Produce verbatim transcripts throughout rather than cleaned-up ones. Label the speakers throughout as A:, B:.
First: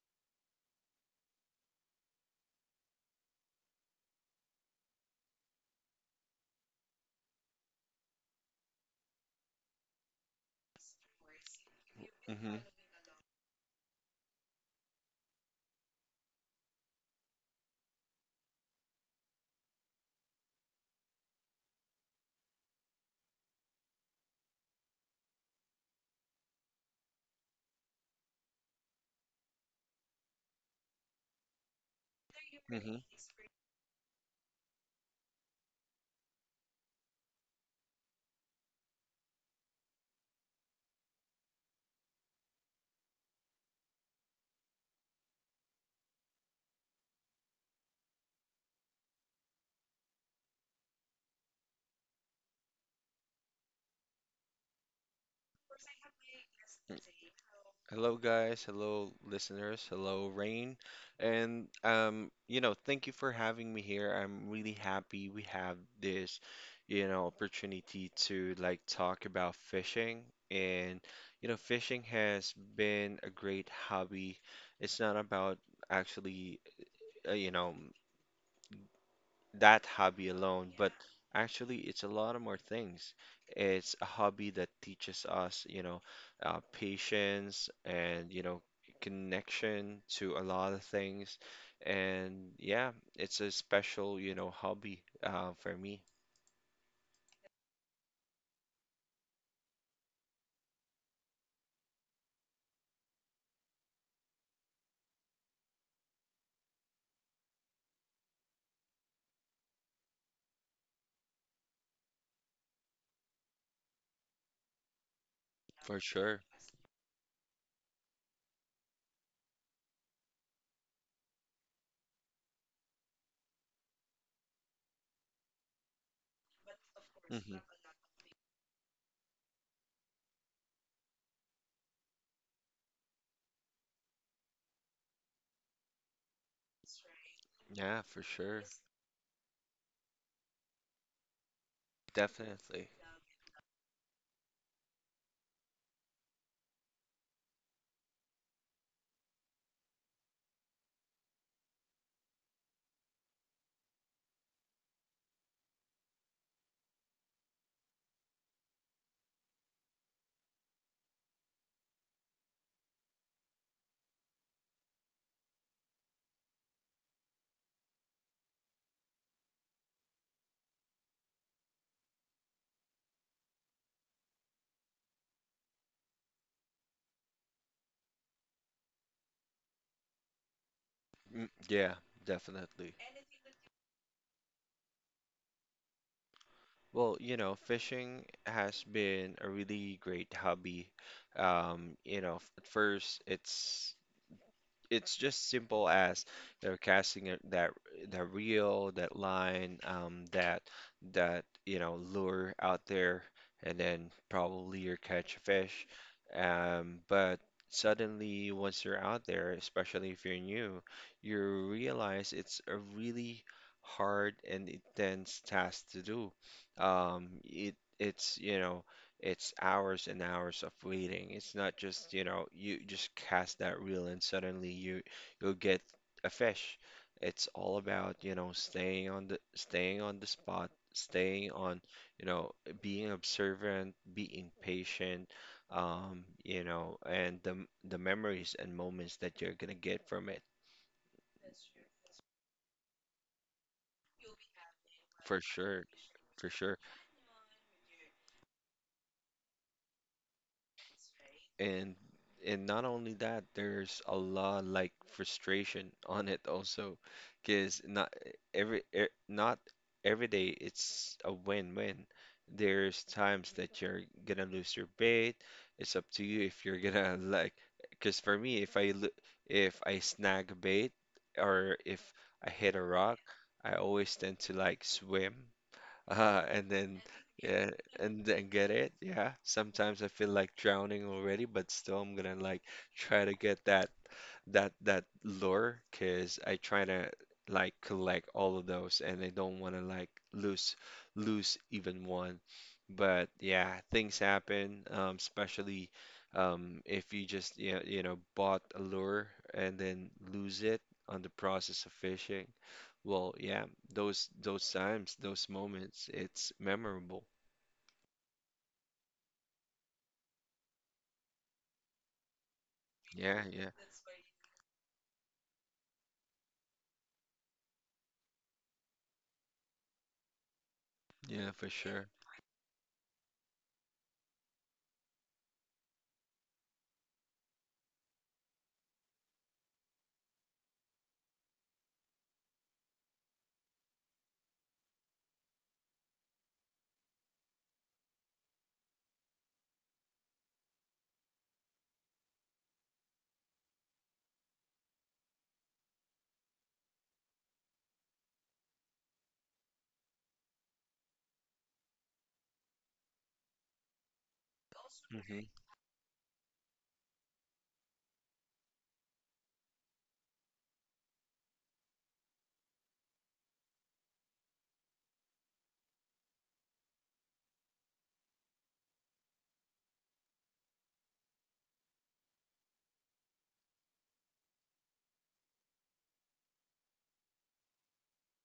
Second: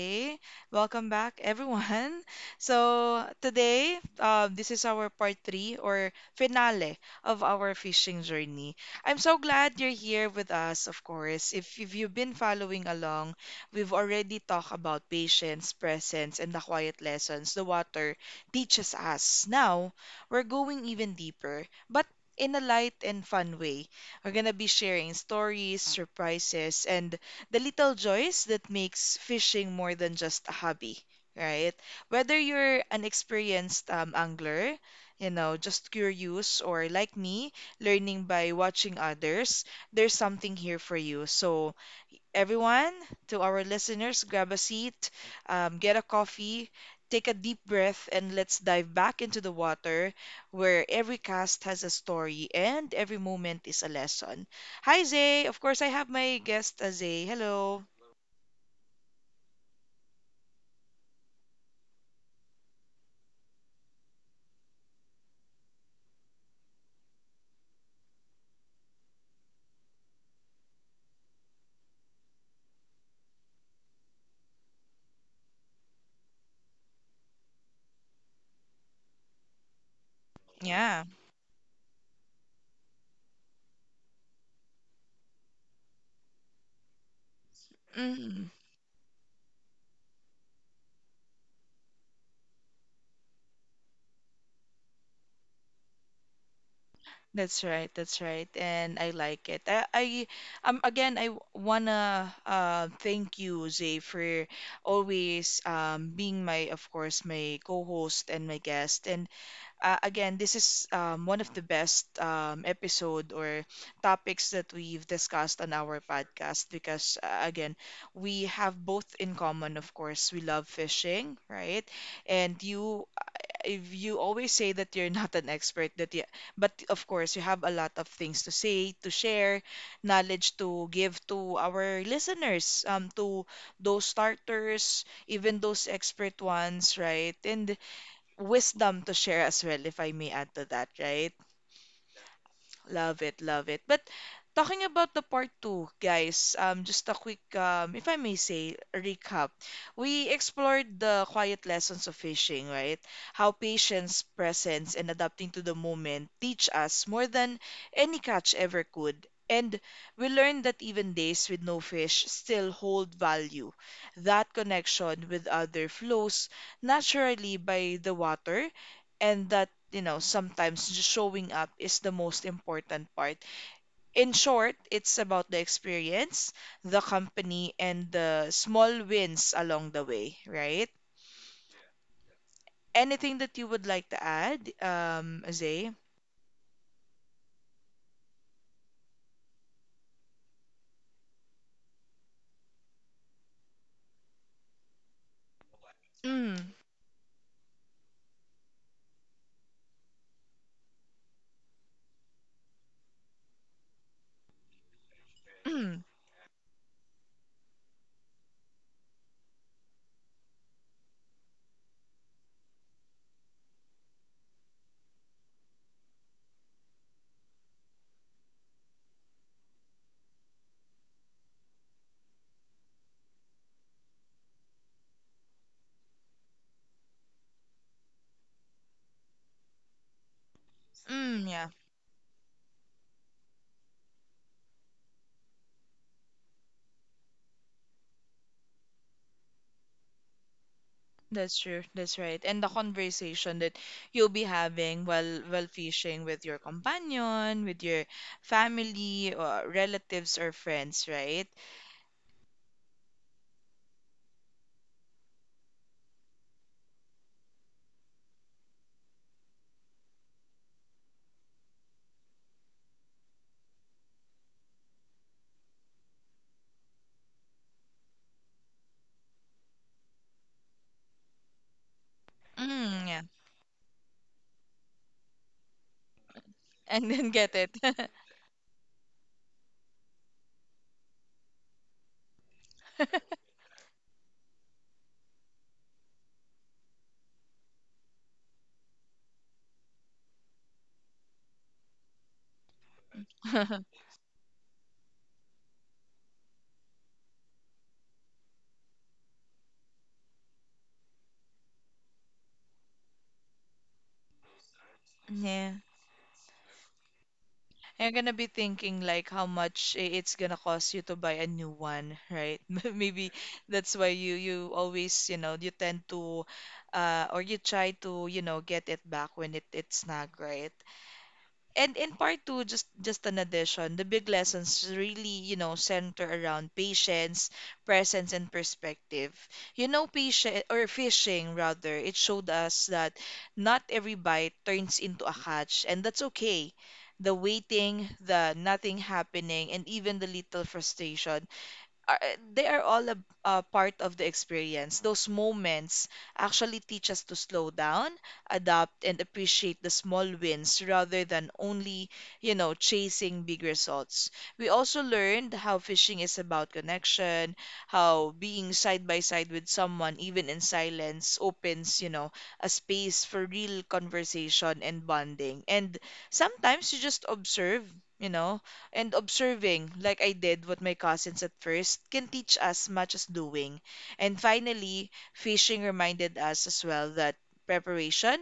A: Zay. Welcome back, everyone. So, today, uh, this is our part three or finale of our fishing journey. I'm so glad you're here with us, of course. If, if you've been
B: hmm
A: following along, we've already talked about patience, presence, and the quiet lessons the water teaches us. Now, we're going even deeper, but in a light and fun way, we're going to be sharing stories, surprises, and the little joys that makes fishing more than just a hobby, right? Whether you're
B: hmm
A: an experienced um, angler, you know, just curious, or like me, learning by watching others, there's something here for you. So, everyone, to our listeners, grab a seat, um, get a coffee, take a deep breath, and let's dive back into the water where every cast has a story and every moment is a lesson. Hi, Zay. Of course, I have my guest, uh, Zay. Hello.
B: Hello, guys. Hello, listeners. Hello, Rain. And um, you know, thank you for having me here. I'm really happy we have this, you know, opportunity to like talk about fishing. And you know, fishing has been a great hobby. It's not about actually, uh, you know, that hobby alone, but
A: Yeah.
B: actually, it's a lot of more things. It's a hobby that teaches us, you know, uh, patience and, you
A: Mm.
B: know, connection to a lot of things. And yeah, it's a special, you know, hobby uh, for me,
A: That's right, that's right. And I like it. I, I um again, I w- wanna uh thank you, Zay, for always um being my, of course, my co-host and my guest. And uh, again, this is um, one of the best um, episode or topics that we've discussed on
B: for
A: our
B: sure.
A: podcast because, uh, again, we have both in common. Of course, we love fishing, right? And you, if you always say that you're not an expert, that you, but of course, you
B: hmm
A: have a lot of things to say, to share, knowledge to give to our listeners, um, to those starters, even those expert ones, right? And
B: Yeah, for sure.
A: wisdom to share as well, if I may add to that, right?
B: Definitely.
A: Love it, love it. But talking about the part two, guys, um, just a quick, um, if I may say, recap. We explored the quiet lessons of fishing, right? How patience, presence, and adapting to the moment teach us more than any catch ever could. And we learned that even days with no fish still hold value. That connection with other flows naturally by the water, and that, you know, sometimes just showing up is the most important part. In short, it's about the experience, the company, and the small wins along the way, right?
B: Mm, yeah, definitely.
A: Anything that you would like to add, um, Zay?
B: Well, you know, fishing has been a really great hobby. Um, you know, f- at first it's it's just simple as
A: Mm.
B: they're casting it, that that reel, that line, um, that that you know lure out there, and then probably you catch a fish.
A: Mm.
B: Um, but suddenly, once you're out there, especially if you're new, you realize it's a really hard and intense task to do. Um, it it's you know it's hours and hours of waiting. It's not just, you know, you just cast that reel and suddenly you you'll get a fish. It's all about, you know, staying on the staying on the spot,
A: Mm,
B: staying
A: yeah,
B: on, you know, being observant, being patient, um, you know, and the m- the memories and moments that you're gonna get from it.
A: that's true. That's right. And the conversation that you'll be having
B: For
A: while while
B: sure.
A: fishing with
B: For
A: your
B: sure.
A: companion, with your family, or relatives or friends, right?
B: and and not only that, there's a lot like frustration on it also, because not every e- not every day it's a win-win. There's times that you're gonna lose your bait. It's up to you if you're gonna like. Because for me, if I lo- if I snag a bait or if I hit a
A: Mm,
B: rock,
A: yeah.
B: I always tend to like swim. Uh, and then
A: And then get
B: yeah,
A: it.
B: and then get it. Yeah. Sometimes I feel like drowning already, but still I'm gonna like try to get that that that lure because I try to like collect all of those and I don't want to like lose lose even one. But yeah, things happen, um, especially um, if you just you know, you know bought a lure and then lose it on the process of fishing. Well, yeah, those those times, those
A: Yeah.
B: moments, it's memorable.
A: You're gonna be thinking like how much i- it's gonna cost you to buy a new one, right? Maybe
B: Yeah, yeah,
A: that's why you you always, you know, you tend to uh or you try to, you know, get it back when it it's not right.
B: yeah, for
A: And
B: sure.
A: in part two, just just an addition, the big lessons really, you know, center around patience, presence, and perspective. You know, patient or fishing rather, it showed us that not every bite turns into a catch, and that's okay. The waiting, the nothing happening, and even the little frustration are, uh, they are all a, a part of the experience. Those moments actually teach us to slow down, adapt, and appreciate the small wins rather than only, you know, chasing big results. We also
B: hmm
A: learned how fishing is about connection, how being side by side with someone, even in silence, opens, you know, a space for real conversation and bonding. And sometimes you just observe. You know, and observing, like I did what my cousins at first, can teach us much as doing. And finally, fishing reminded us as well that preparation,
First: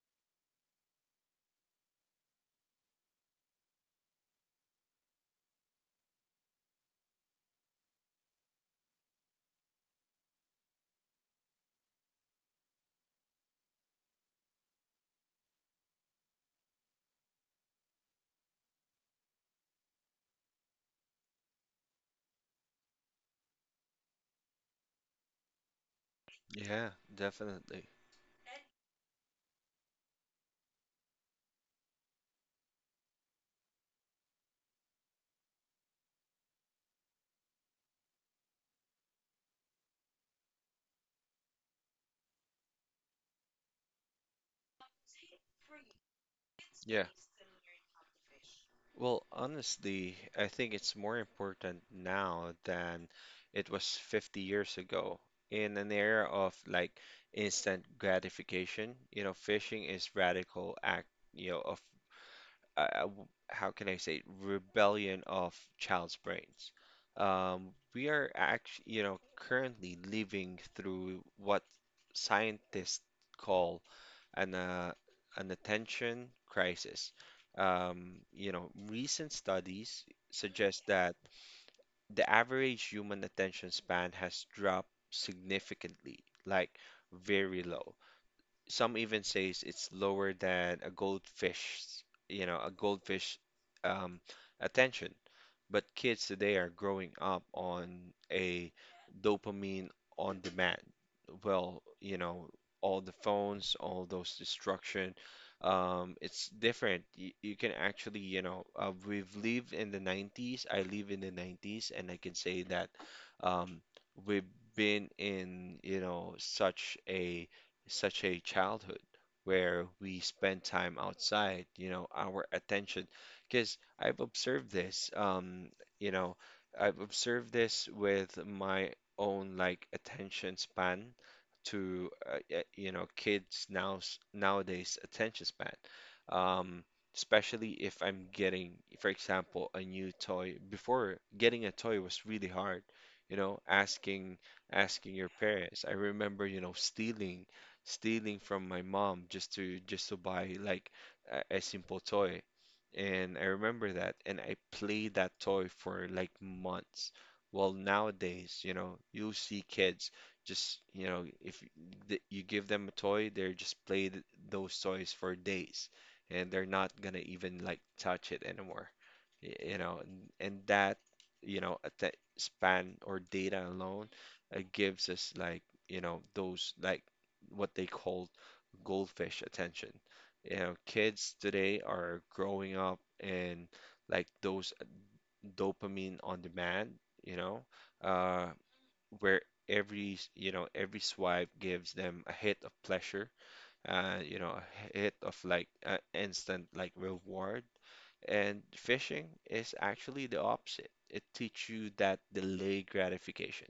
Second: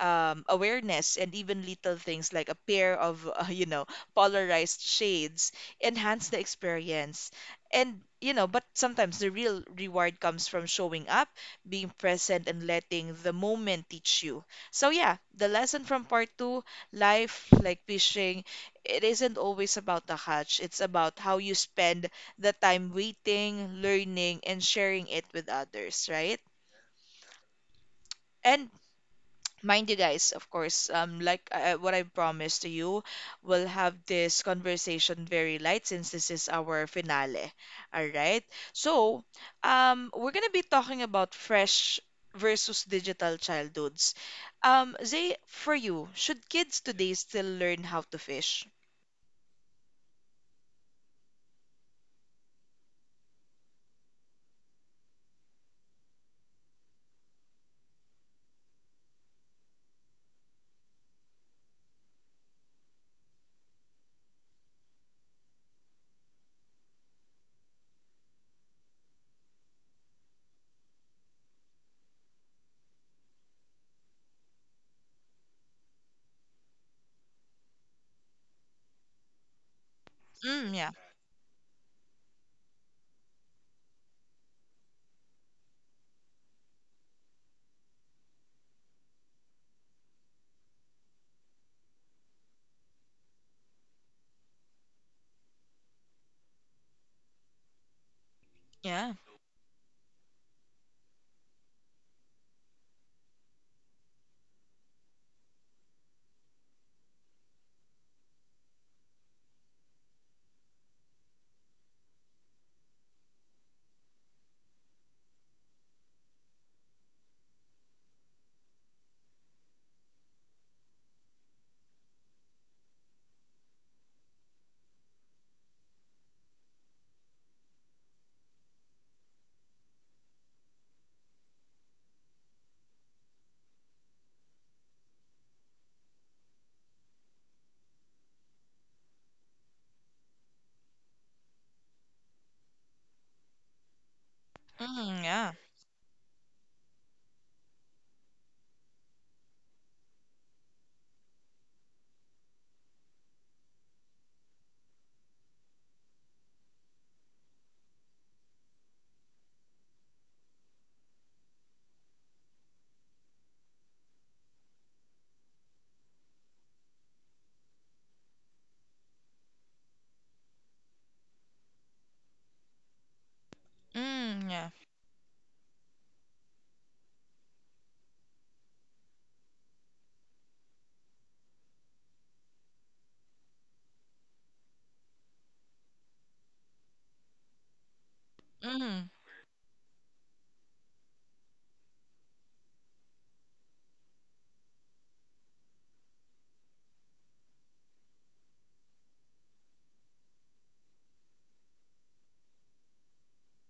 A: um, awareness, and even little things like a pair of uh, you know polarized shades enhance the experience, and you know but sometimes the real reward comes from showing up, being present, and letting the moment teach you. So yeah, the lesson from part two: life, like fishing, it isn't always about the catch. It's about how you spend the time waiting, learning, and sharing it with others, right?
B: Yeah, definitely.
A: And mind you, guys, of course, um like, uh, what I promised to you, we'll have this conversation very light since this is our finale, all right? So um we're gonna be talking about fresh versus digital childhoods. Um zay, for you, should kids
B: Yeah.
A: today still learn how to fish?
B: Well, honestly, I think it's more important now than it was fifty years ago. In an era of like instant gratification, you know, fishing is radical act, you know, of uh, how can I say, rebellion of child's brains. Um, we are actually, you know, currently living through what scientists call an uh, an attention crisis. Um, you know, recent studies
A: Mm,
B: suggest
A: yeah.
B: that the average human attention span has dropped significantly, like very low. Some even says it's lower than a goldfish's, you know, a goldfish um, attention. But kids today are growing up on a
A: Yeah.
B: dopamine on demand. Well, you know, all the phones, all those destruction, um, it's different. You, you can actually, you know, uh, we've lived in the nineties. I live in the nineties, and I can say that um, we've been in, you know, such a such a childhood where we spend time outside, you know, our attention. Because I've observed this, um, you know, I've observed this with my own like attention span to uh, y- you know kids now nowadays attention span. Um, especially if I'm getting, for example, a new toy. Before getting a toy was really hard, you know, asking asking
A: Mm,
B: your
A: yeah.
B: parents. I remember, you know, stealing stealing from my mom just to just to buy like a, a simple toy. And I remember that, and I played that toy for like months. Well, nowadays, you know, you see kids just, you know, if y- th- you give them a toy, they're just play th- those toys for days, and they're not gonna even like touch it anymore. Y- You know, and, and that, you know, at that span or data alone,
A: Mm, yeah.
B: uh, gives us like, you know, those like what they call goldfish attention. You know, kids today are growing up and like those dopamine on demand, you know, uh,
A: Mm.
B: where every, s- you know, every swipe gives them a hit of pleasure uh, you know, a hit of like uh, instant like reward. And fishing is actually the opposite. It teaches you that delayed gratification.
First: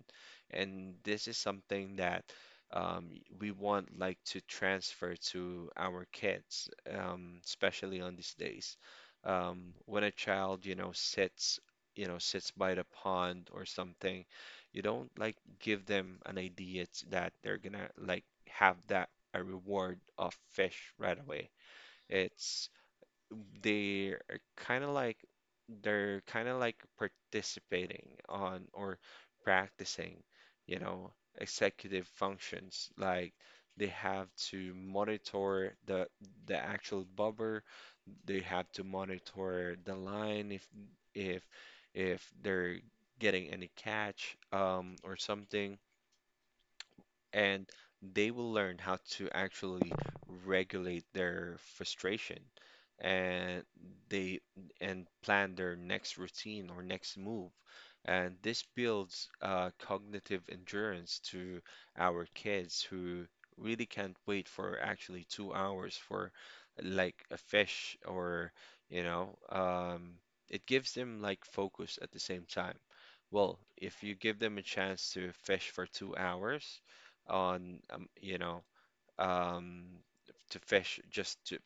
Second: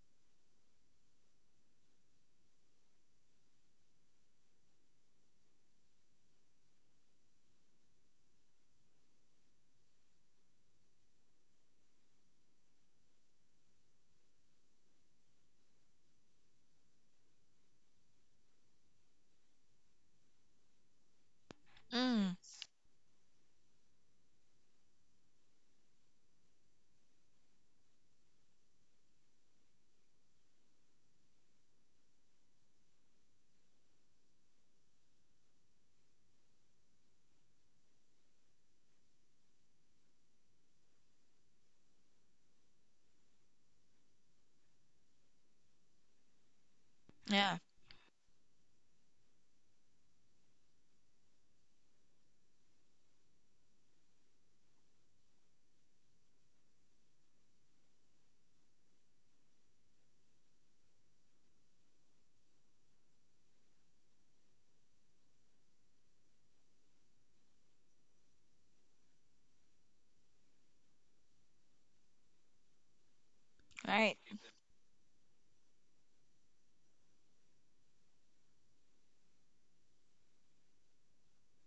B: And this is something that um, we want like to transfer to our kids, um, especially on these days. Um, when a child, you know, sits, you know, sits by the pond or something, you don't like give them an idea t- that they're gonna like have that a reward of fish right away.
A: Mm,
B: It's they're kind of like they're kind of like participating on or practicing, you know, executive functions. Like they have to monitor the the actual bobber. They have to monitor the line if if if they're getting any catch um, or something
A: yeah.
B: and they will learn how to actually regulate their frustration and they and plan their next routine or next move. And this builds uh, cognitive endurance to our kids who really can't wait for actually two hours for like a fish or you know um, it gives them like focus at the same time. Well, if you
A: Right.
B: give them a chance to fish for two hours, on um, you know um, to fish just to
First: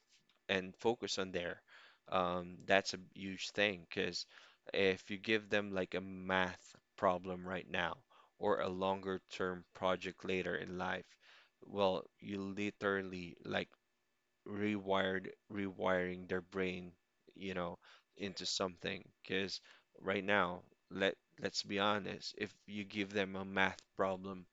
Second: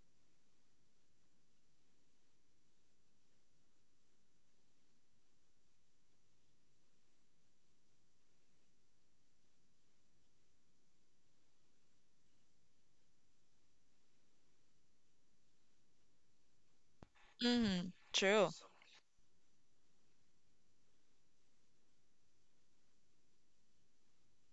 B: and focus on there. Um, that's a huge thing because if you give them like a math problem right now or a longer term project later in life, well, you literally like rewired rewiring their brain, you know,
A: Mm,
B: into
A: true.
B: something because right now, let let's be honest, if you give them a math problem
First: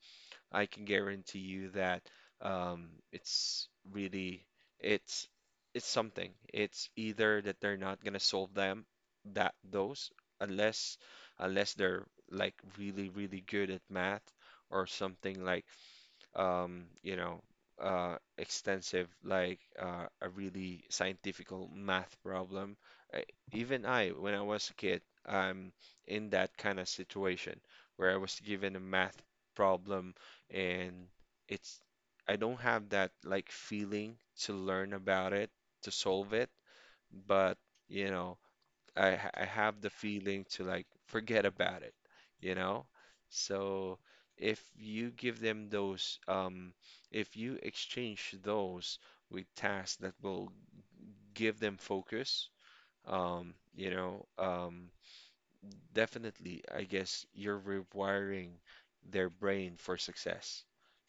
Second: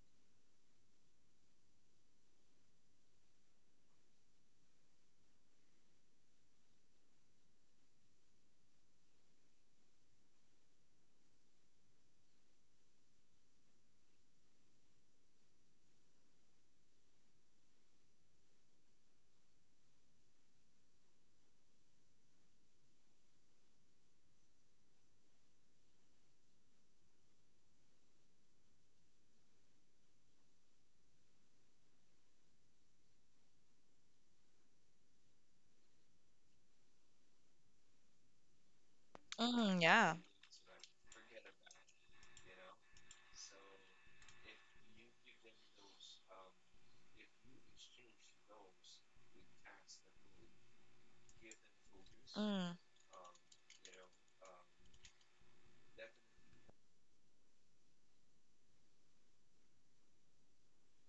B: I can guarantee you that um, it's really it's it's something. It's either that they're not gonna solve them that those unless unless they're like really really good at math or something like um, you know, uh, extensive, like uh, a really scientifical math problem. I, even I, when I was a kid, I'm in that kind of situation where I was given a math problem and it's, I don't have that like feeling to learn about it, to solve it, but you know, I ha- I have
A: Mm,
B: the
A: yeah.
B: feeling to like forget about it, you know? So if you give them those, um, if you exchange those with tasks that will give them focus,
A: Mm.
B: um, you know, um, definitely, I guess you're rewiring their brain for success.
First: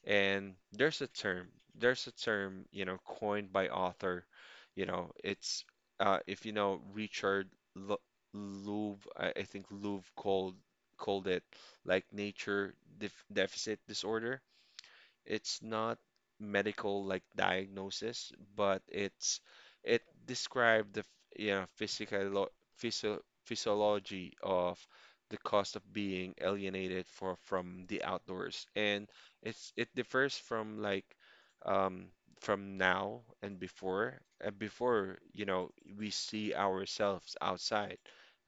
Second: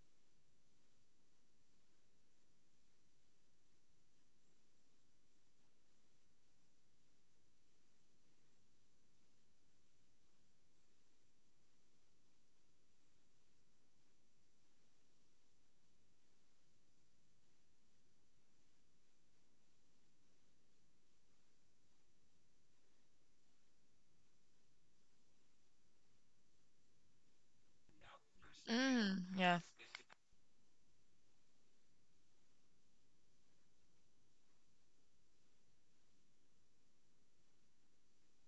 B: And there's a term, there's a term, you know, coined by author, you know, it's uh, if you know Richard Lu- Louv, I, I think Louv called called it like nature def deficit disorder. It's not medical like diagnosis, but it's it described the you know physical physio physiology of the cost of being alienated for from the outdoors, and
A: Mm, yeah.
B: it's it differs from like um, from now and before. Uh, before you know we see ourselves outside.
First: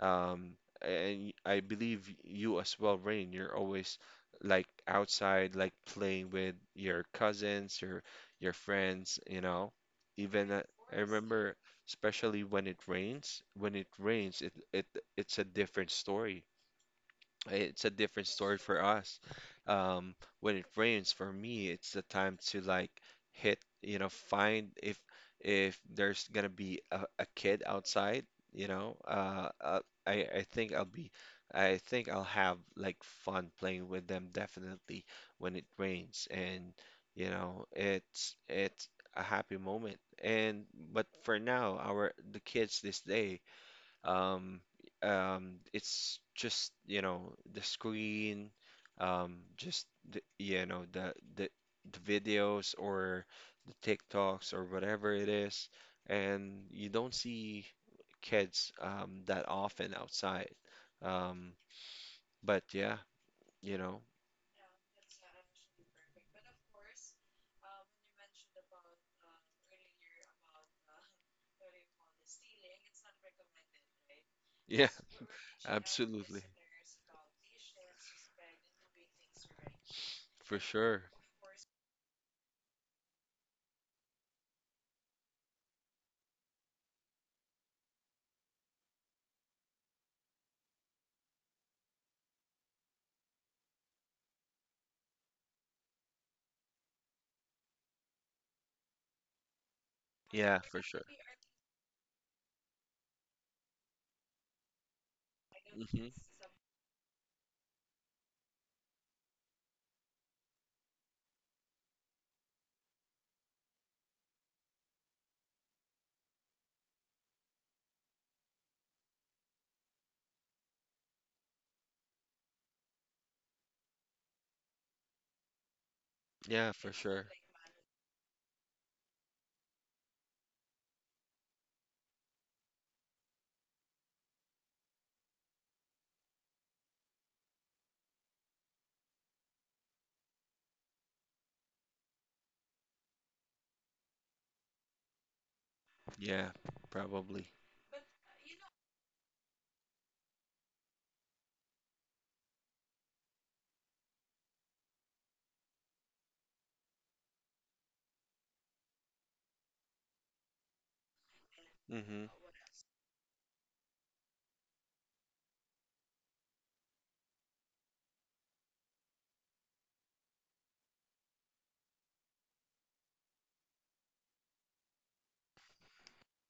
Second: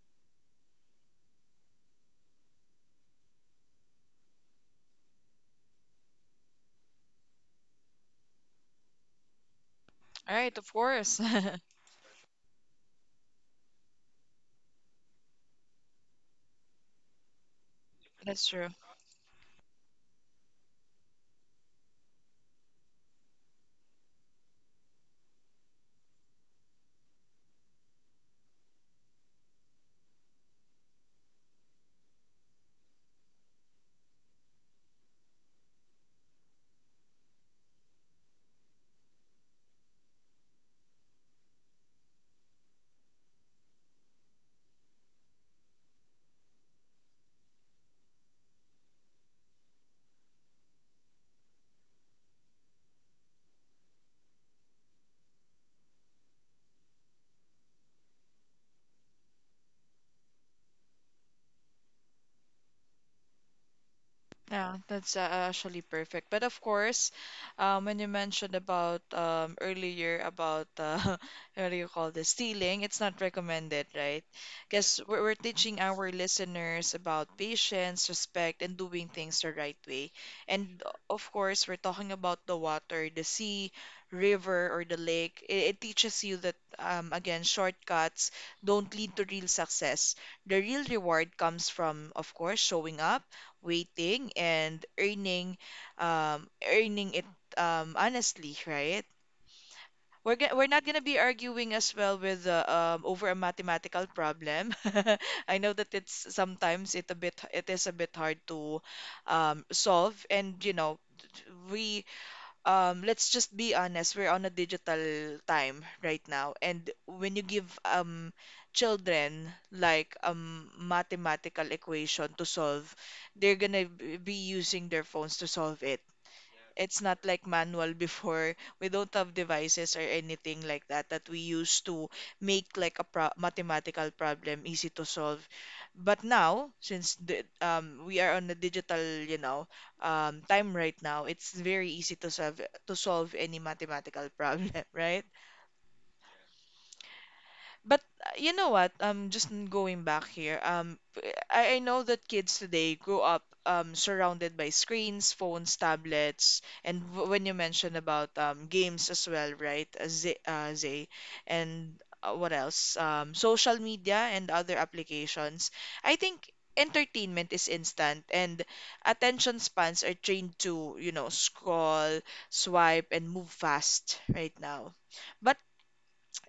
B: Um, and I believe you as well, Rain. You're always like outside, like playing with your cousins, your your friends, you know.
A: All
B: Even
A: right,
B: uh,
A: of
B: I
A: course.
B: remember, especially when it rains, when it rains, it it it's a different story it's a different
A: That's
B: story
A: true.
B: for us. Um, when it rains, for me, it's the time to like hit, you know, find if if there's gonna be a, a kid outside, you know, uh, uh, I I think I'll be, I think I'll have like fun playing with them definitely when it rains, and you know, it's it's a happy moment. And but for now, our the kids this day. Um, um, it's just, you know, the screen, um, just the, you know, the the the videos or the TikToks or whatever it is, and you don't see kids um that often outside. Um, but yeah, you know,
A: Yeah, that's uh, actually perfect. But of course, um, when you mentioned about, um, earlier, about uh, what do you call this, stealing, it's not recommended, right?
B: yeah,
A: Because we're, we're teaching our
B: absolutely,
A: listeners about patience, respect, and doing things the right way.
B: for
A: And uh,
B: sure.
A: of course, we're talking about the water, the sea, river, or the lake. It, it teaches you that, um, again, shortcuts don't lead to real success. The real reward comes from, of course, showing up, waiting, and earning um earning it, um honestly, right? we're go-
B: Yeah,
A: we're
B: for
A: not gonna
B: sure.
A: be arguing as well with uh, um over a mathematical problem. I know that
B: hmm
A: it's sometimes it a bit it is a bit hard to um solve, and you know, t- we, um, let's just be honest, we're on a digital time right now. And when you give um, children like a um, mathematical equation to solve, they're gonna b- be using their phones to solve it.
B: Yeah, for
A: It's not
B: sure.
A: like manual before. We don't have devices or anything like that that we use to make like a pro mathematical problem easy to solve. But now, since the, um, we are on the digital, you know, um, time right now, it's very easy to solve to solve any mathematical problem, right?
B: Yeah, probably.
A: But uh, you know what? Um, just n- going back here. Um, p- I, I know that kids today grow up um surrounded by screens, phones, tablets, and w when you mentioned about um games as well, right? Uh, Zay, uh, Zay, and
B: Mm-hmm.
A: uh, what else? Um, social media and other applications. I think entertainment is instant, and attention spans are trained to, you know, scroll, swipe, and move fast right now. But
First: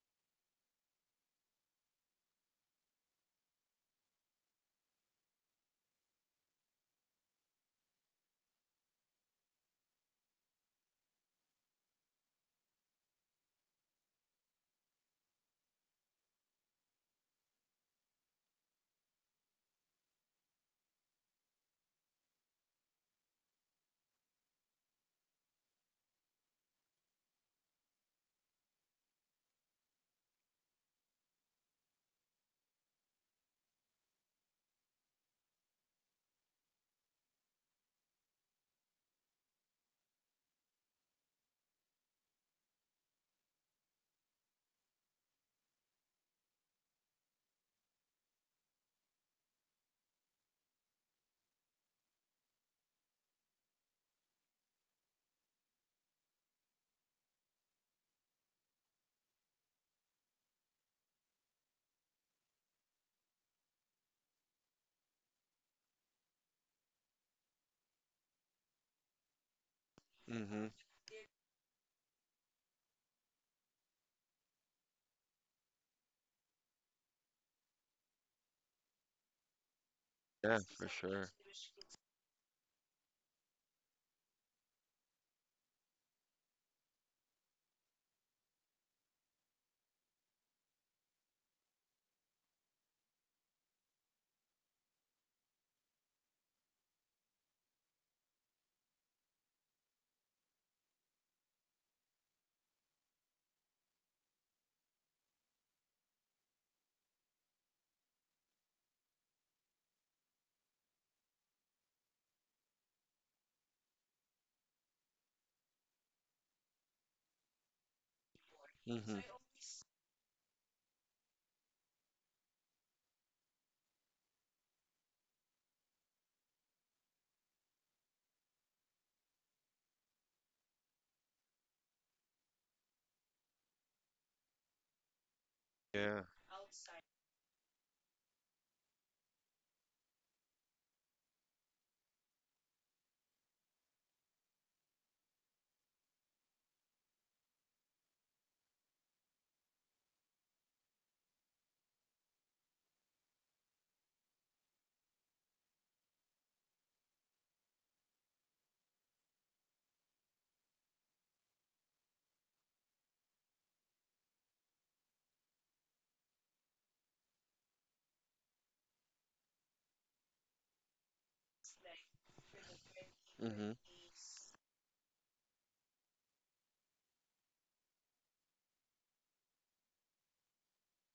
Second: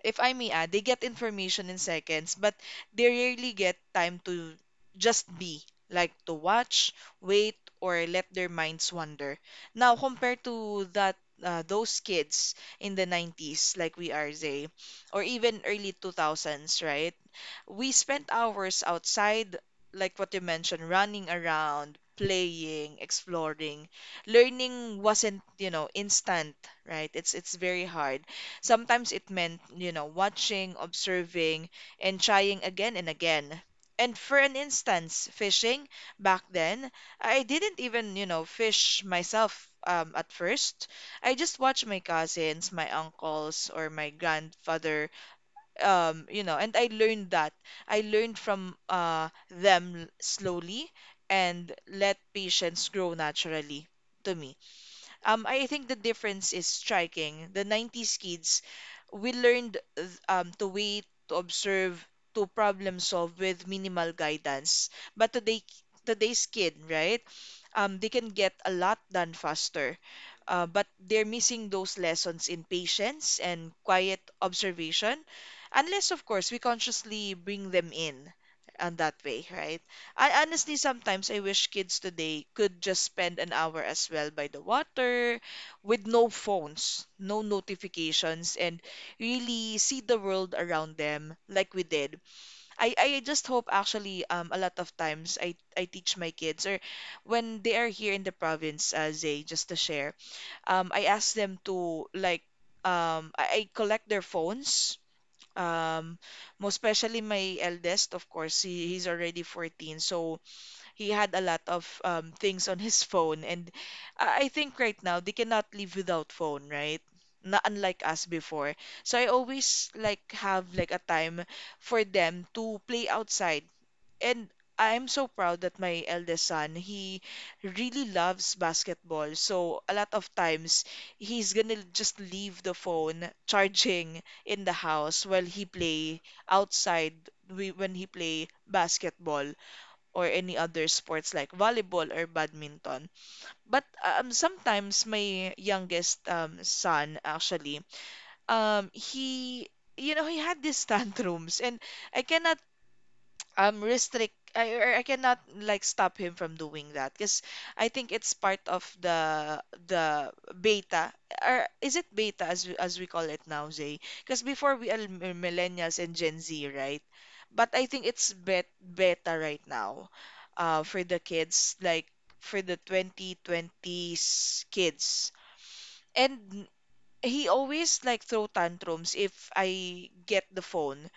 A: if I may add, they get information in seconds, but they rarely get time to just be, like to watch, wait, or let their minds wander. Now, compared to that, uh, those kids in the nineties, like we are, Zay, or even early two thousands, right? We spent hours outside, like what you mentioned, running around, playing, exploring. Learning wasn't, you know, instant, right? It's it's very hard. Sometimes it meant, you know, watching, observing, and trying again and again. And for an instance, fishing back then, I didn't even, you know, fish myself um, at first. I just watched my cousins, my uncles, or my grandfather, um you know, and I learned that I learned from uh them slowly and let patients grow naturally to me. um, I think the difference is striking. The nineties kids, we learned th- um, to wait, to observe, to problem solve with minimal guidance. But today, today's kid, right? Um, they can get a lot done faster, uh,
B: Mm-hmm.
A: but they're missing those lessons in patience and quiet observation, unless, of course, we consciously bring them in, and that way, right? I
B: Yeah,
A: honestly
B: for sure.
A: sometimes I wish kids today could just spend an hour as well by the water with no phones, no notifications, and really see the world around them like we did. I, I just hope, actually, um a lot of times I, I teach my kids, or when they are here in the province, uh, Zay, just to share, um I ask them to like, um I, I collect their phones. Um, most especially my eldest, of course, he, he's already fourteen. So he had a lot of um, things on his phone, and I I think right now they cannot live without phone, right? Not unlike us before. So
B: Mm-hmm.
A: I always like have like a time for them to play outside, and I'm so proud that my eldest son, he really loves basketball. So a lot of times he's gonna just leave the phone charging in the house while he play
B: Yeah.
A: outside we- when he play basketball or any other sports like volleyball or badminton. But um, sometimes my youngest um, son actually, um, he, you know, he had these tantrums, and I cannot um restrict I, or I cannot like stop him from doing that because I think it's part of the the beta, or is it beta, as we- as we call it now, Zay? Because before we are m- uh, millennials and Gen Z, right? But I think it's bet beta right now, uh for the kids, like for the
B: Mm-hmm.
A: twenty twenties kids. And he always like throw tantrums if I get the phone.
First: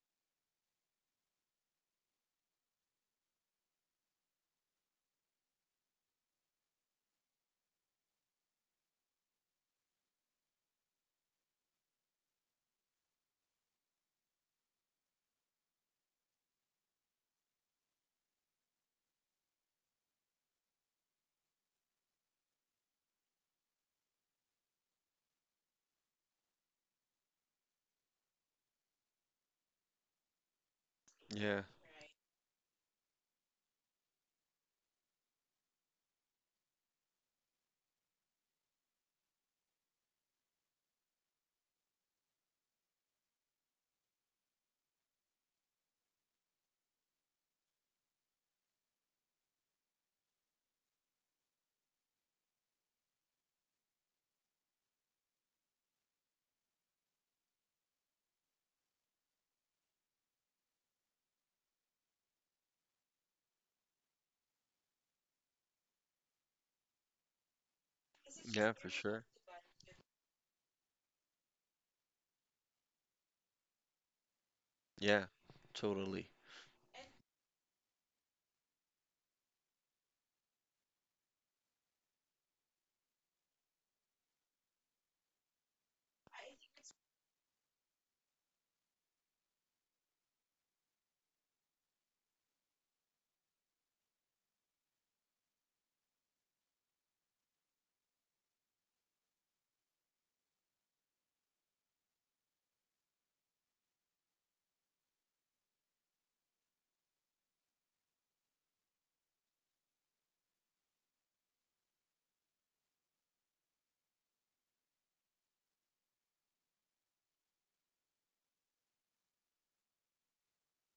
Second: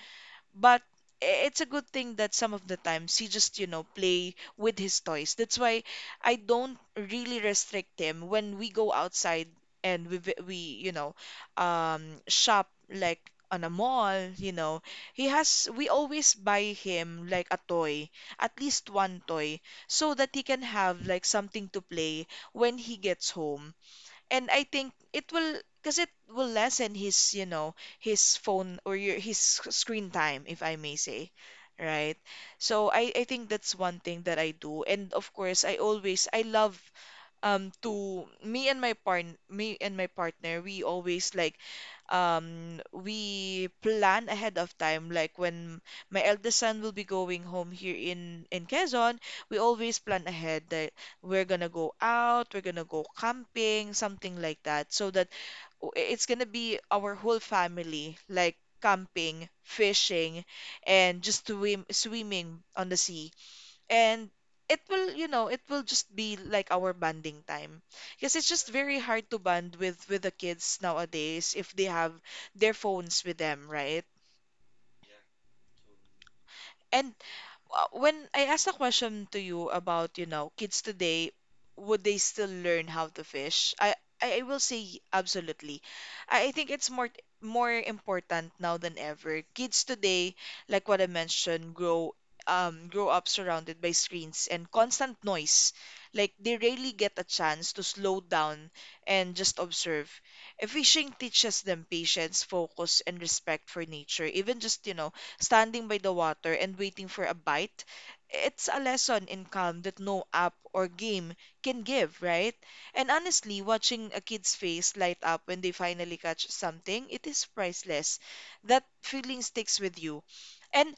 A: But i- it's a good thing that some of the times he just you know play with his toys. That's why I don't really restrict him when we go outside, and we vi- we you know um shop like on a mall you know He has, we always buy him like a toy, at least one toy, so that he can have like something to play when he gets home. And I think it will, because it will lessen his, you know, his phone, or your, his sc- screen time, if I may say,
B: Yeah.
A: right? So I, I think that's one thing that I do. And of course, I always, I love, um to me and my partner me and my partner, we always like, um we plan ahead of time, like when my eldest son will be going home here in in Quezon. We always plan ahead that we're gonna go out, we're gonna go camping, something like that, so that w- it's gonna be our whole family, like camping, fishing, and just swim swimming on the sea. And it will you know it will just be like our bonding time, because it's just
B: Yeah, for
A: very
B: sure.
A: hard to bond with with the kids nowadays if they have their phones with them, right?
B: Yeah, totally.
A: And, uh, when I asked a question to you about, you know, kids today, would they still learn how to fish? I I I will say absolutely. I, I think it's more more important now than ever. Kids today, like what I mentioned, grow um grow up surrounded by screens and constant noise. Like, they rarely get a chance to slow down and just observe. And fishing teaches them patience, focus, and respect for nature. Even just, you know, standing by the water and waiting for a bite, it's a lesson in calm that no app or game can give, right? And honestly, watching a kid's face light up when they finally catch something, it is priceless. That feeling sticks with you. And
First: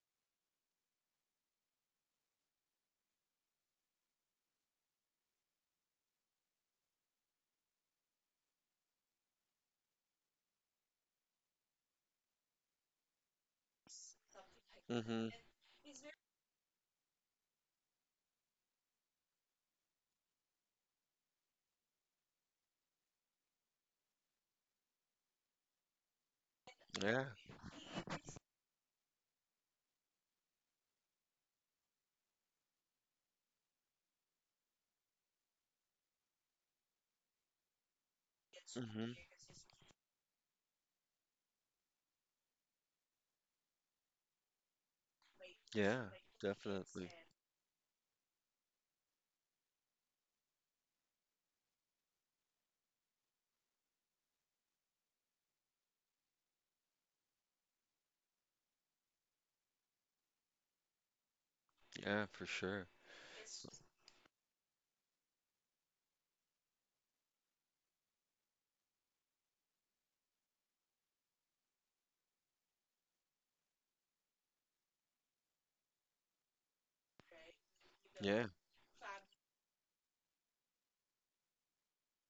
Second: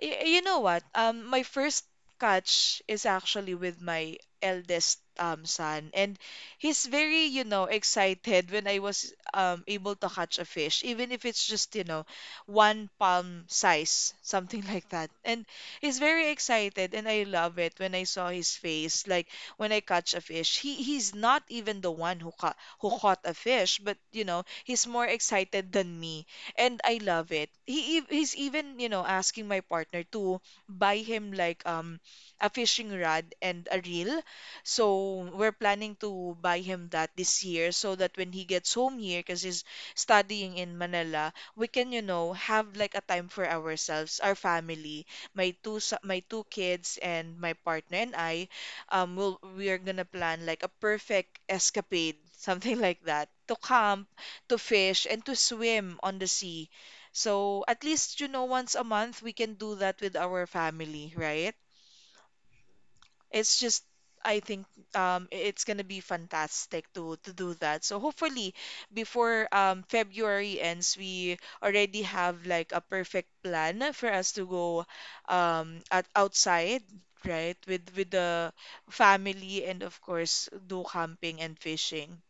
A: Y you know what? Um, my first catch is actually with my eldest um son, and he's very, you know, excited when I was um able to catch a fish, even if it's just, you know, one palm size, something like that.
B: Mm-hmm.
A: And he's very excited, and I love it when I saw his face, like when I catch a fish. He he's not even the one who caught who caught a fish, but you know, he's more excited than me, and I
B: Yeah.
A: love it. He ev- he's even, you know, asking my partner to buy him like, um a fishing rod and a reel. So we're planning to buy him that this year, so that when he gets home
B: Mm-hmm.
A: here, because he's studying in Manila, we can, you know, have like a time for ourselves, our family, my two so-
B: Yeah,
A: my two kids
B: definitely.
A: and my partner and I. um, we'll we are gonna plan like a perfect escapade, something like that, to camp, to fish, and to swim on the sea. So at least, you know, once a month we can do that with our family, right?
B: Yeah, for sure.
A: It's just, I think, um it's gonna be fantastic to to do that. So hopefully before um February ends, we already have like a perfect plan for us to go, um at outside, right? With with
B: Yeah.
A: the family, and of course do camping and fishing.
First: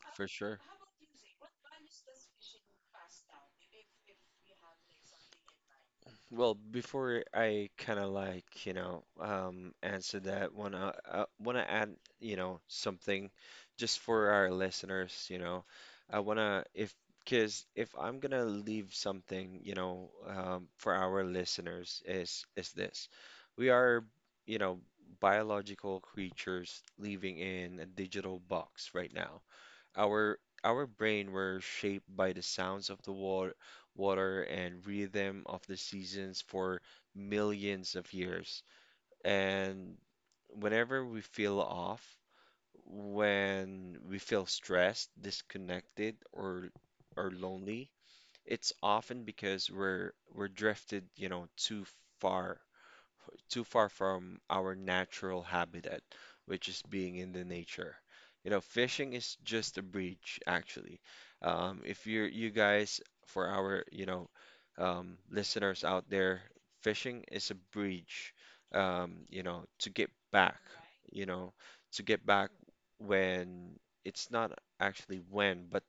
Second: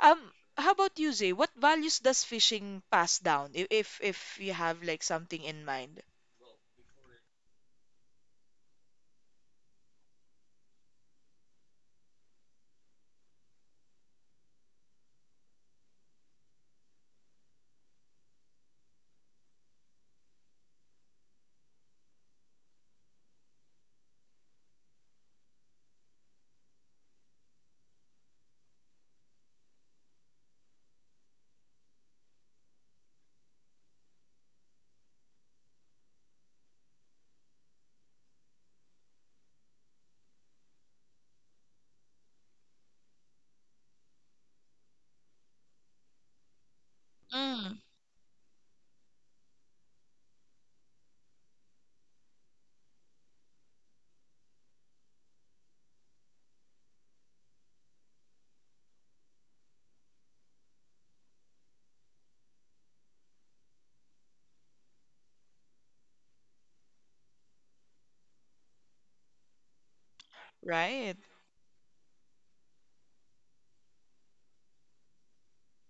A: Um,
B: For sure.
A: how about you, Zay? What values does fishing pass down? If if, if you have like something in mind?
B: Well, before I kind of like, you know, um, answer that, wanna uh, wanna add, you know, something just for our listeners, you know. I wanna if because if I'm gonna leave something, you know, um, for our listeners is is this. We are, you know, biological creatures living in a digital box right now. Our our brain were shaped by the sounds of the water, water and rhythm of the seasons for millions of years. And whenever we feel off, when we feel stressed, disconnected, or or
A: Mm,
B: lonely, it's often because we're we're drifted, you know, too far too far from our natural habitat, which is being in the nature. You know, fishing is just a bridge, actually. Um, if you're you guys, for our you know um, listeners out there, fishing is a bridge. Um, you know, to get back,
A: right?
B: you know, to get back when it's not actually when, but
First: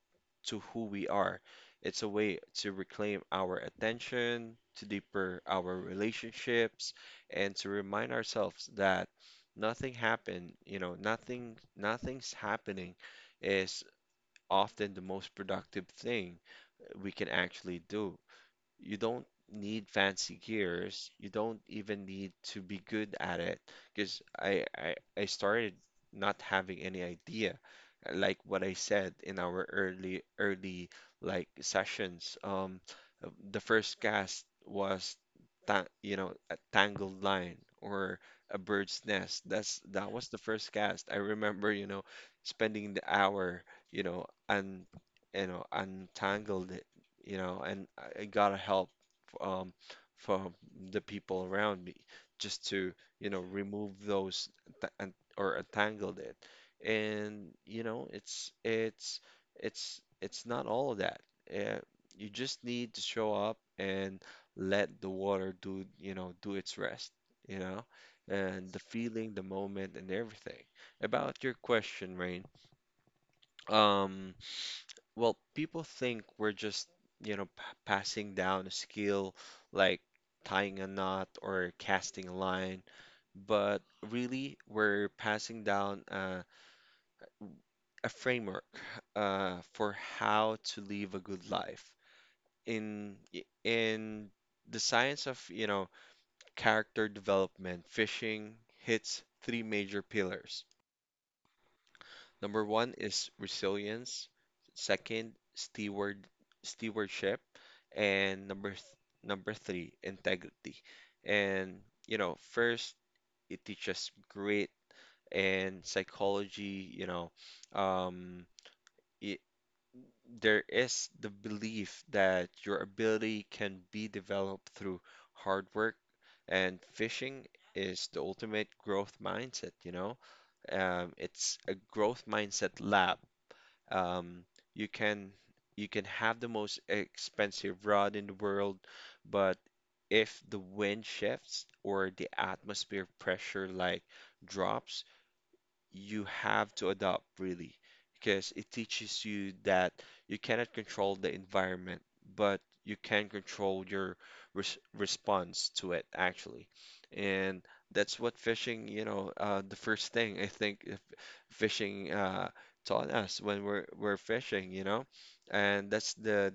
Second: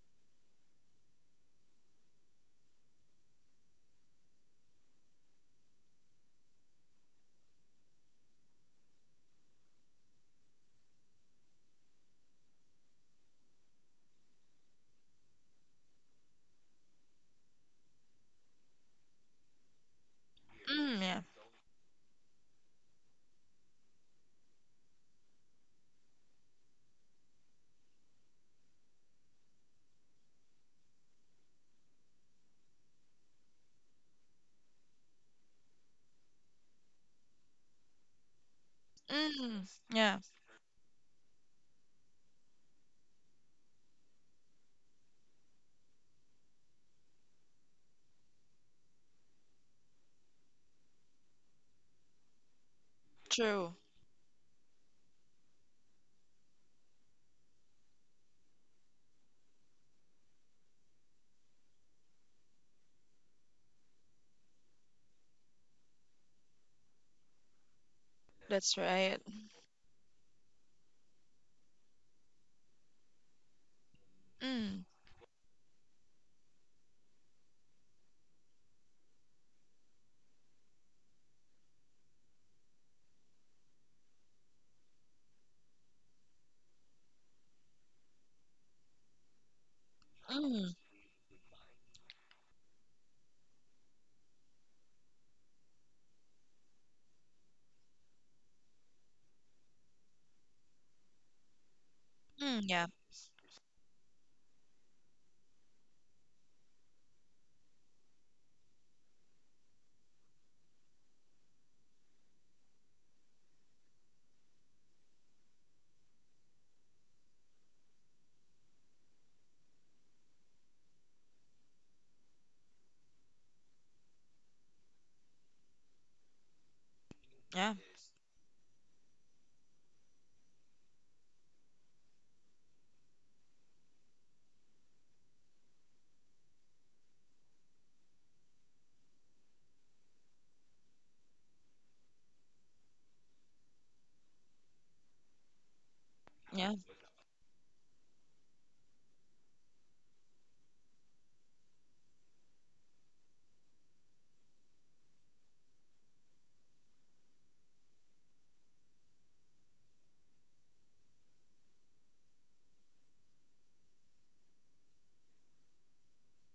B: to who we are. It's a way to reclaim our attention, to deeper our relationships, and to remind ourselves that nothing happened, you know, nothing nothing's happening is often the most productive thing we can actually do. You don't need fancy
A: Mm,
B: gears.
A: yeah.
B: You don't even need to be good at it because I, I I started not having any idea. uh, Like what I said in our early early like sessions, um, uh, the first cast was ta you know a tangled line or a bird's nest.
A: Mm,
B: That's that
A: yeah.
B: was the first cast. I remember, you know, spending the hour, you know, and you know untangled you know, and I I gotta help um, from the people around me just to, you know,
A: True.
B: remove those th- and- or entangled it. And you know, it's it's it's it's not all of that. Uh, you just need to show up and let the water do, you know, do its rest, you know, and
A: That's
B: the
A: right.
B: feeling, the moment, and everything. About your question, Rain. Um,
A: Mm,
B: well, people think we're just, you know, p passing down a skill like tying a knot or casting a line, but really we're passing down uh, a framework uh, for how
A: mm,
B: to live a good life. In i- in the science of, you know, character development, fishing hits three major pillars.
A: mm,
B: Number
A: yeah.
B: one is resilience, second, steward stewardship, and number th number three, integrity. And you know, first it teaches grit and psychology, you know, um, it, there is the belief that your ability can be developed through hard work, and fishing
A: Yeah.
B: is the ultimate growth mindset, you know. Um, it's a growth mindset lab um, you can you can have the most expensive rod in the world, but if the wind shifts or the atmosphere pressure like drops, you
A: Yeah.
B: have to adopt really because it teaches you that you cannot control the environment, but you can control your res response to it actually. And that's what fishing, you know, uh, the first thing I think if fishing uh, taught us when we're we're fishing, you know, and that's the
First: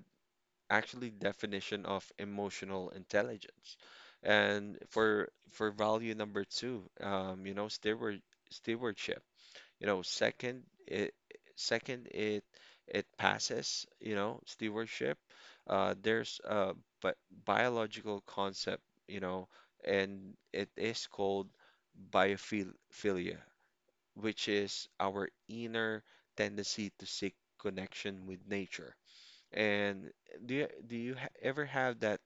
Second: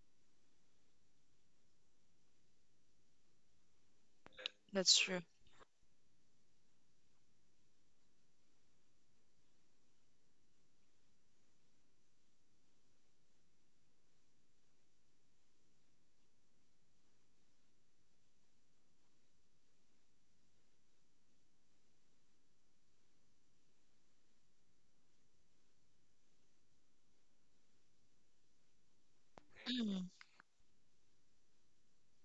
B: actually definition of emotional intelligence. And
A: That's true.
B: for for value number two, um, you know, steward stewardship you know, second it second it it passes, you know, stewardship. Uh, there's a bi biological concept, you know, and it is called biophilia, which is our inner tendency to seek connection with nature.
A: Mm,
B: And do you, do you ha ever have that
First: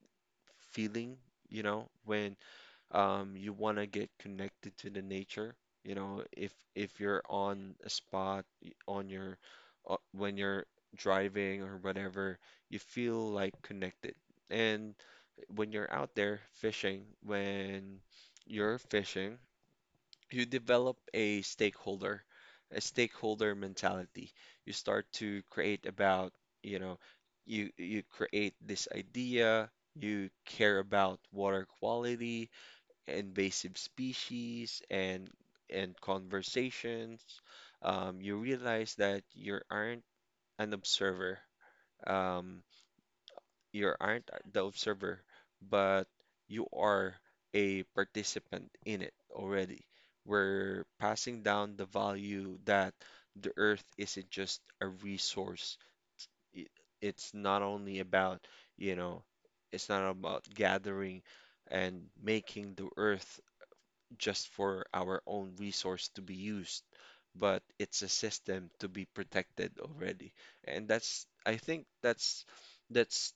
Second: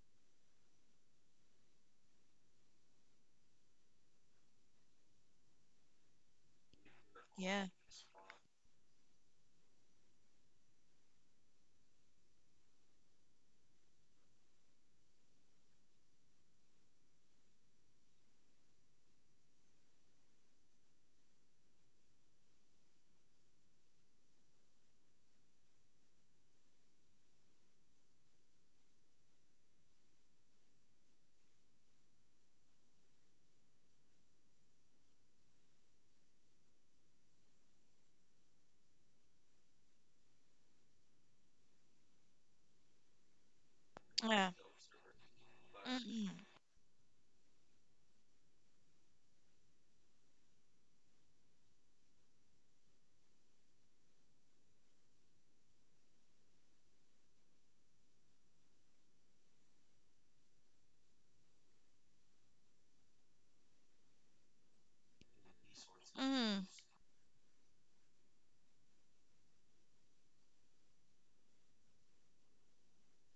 B: feeling, you know, when um, you want to get connected to the nature. You know, if if you're
A: yeah.
B: on a spot y- on your uh, when you're driving or whatever, you feel like connected. And when you're out there fishing, when you're fishing, you develop a stakeholder, a stakeholder mentality. You start to create about, you know, you you create this idea, you care about water quality invasive species and and conversations, um, you realize that you aren't an observer. Um, you aren't
A: Yeah.
B: the observer, but
A: Mm,
B: you are a participant in it already. We're passing down the value that the earth isn't just a resource. It, it's not only about, you know, it's not about gathering and making the earth just for our own resource to be
A: mm,
B: used, but it's a system to be protected already. And that's, I think that's that's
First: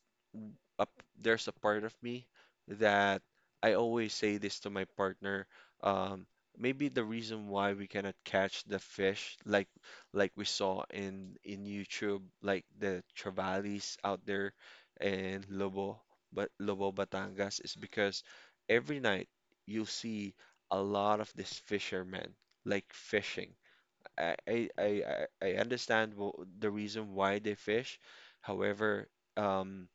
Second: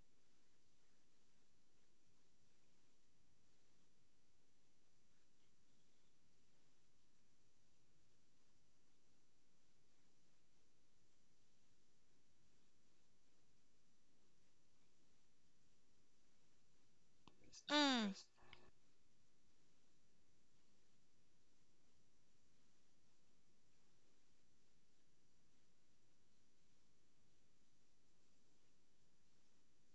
B: a, there's a part of me that I always say this to my partner. Um, Maybe the reason why we cannot catch the fish like like we saw in in YouTube, like the Travalis out there and Lobo, but Lobo Batangas
A: mm,
B: is
A: mm,
B: because every night you see a lot of these fishermen like fishing. I I I I I understand wh- the reason why they fish. However, um,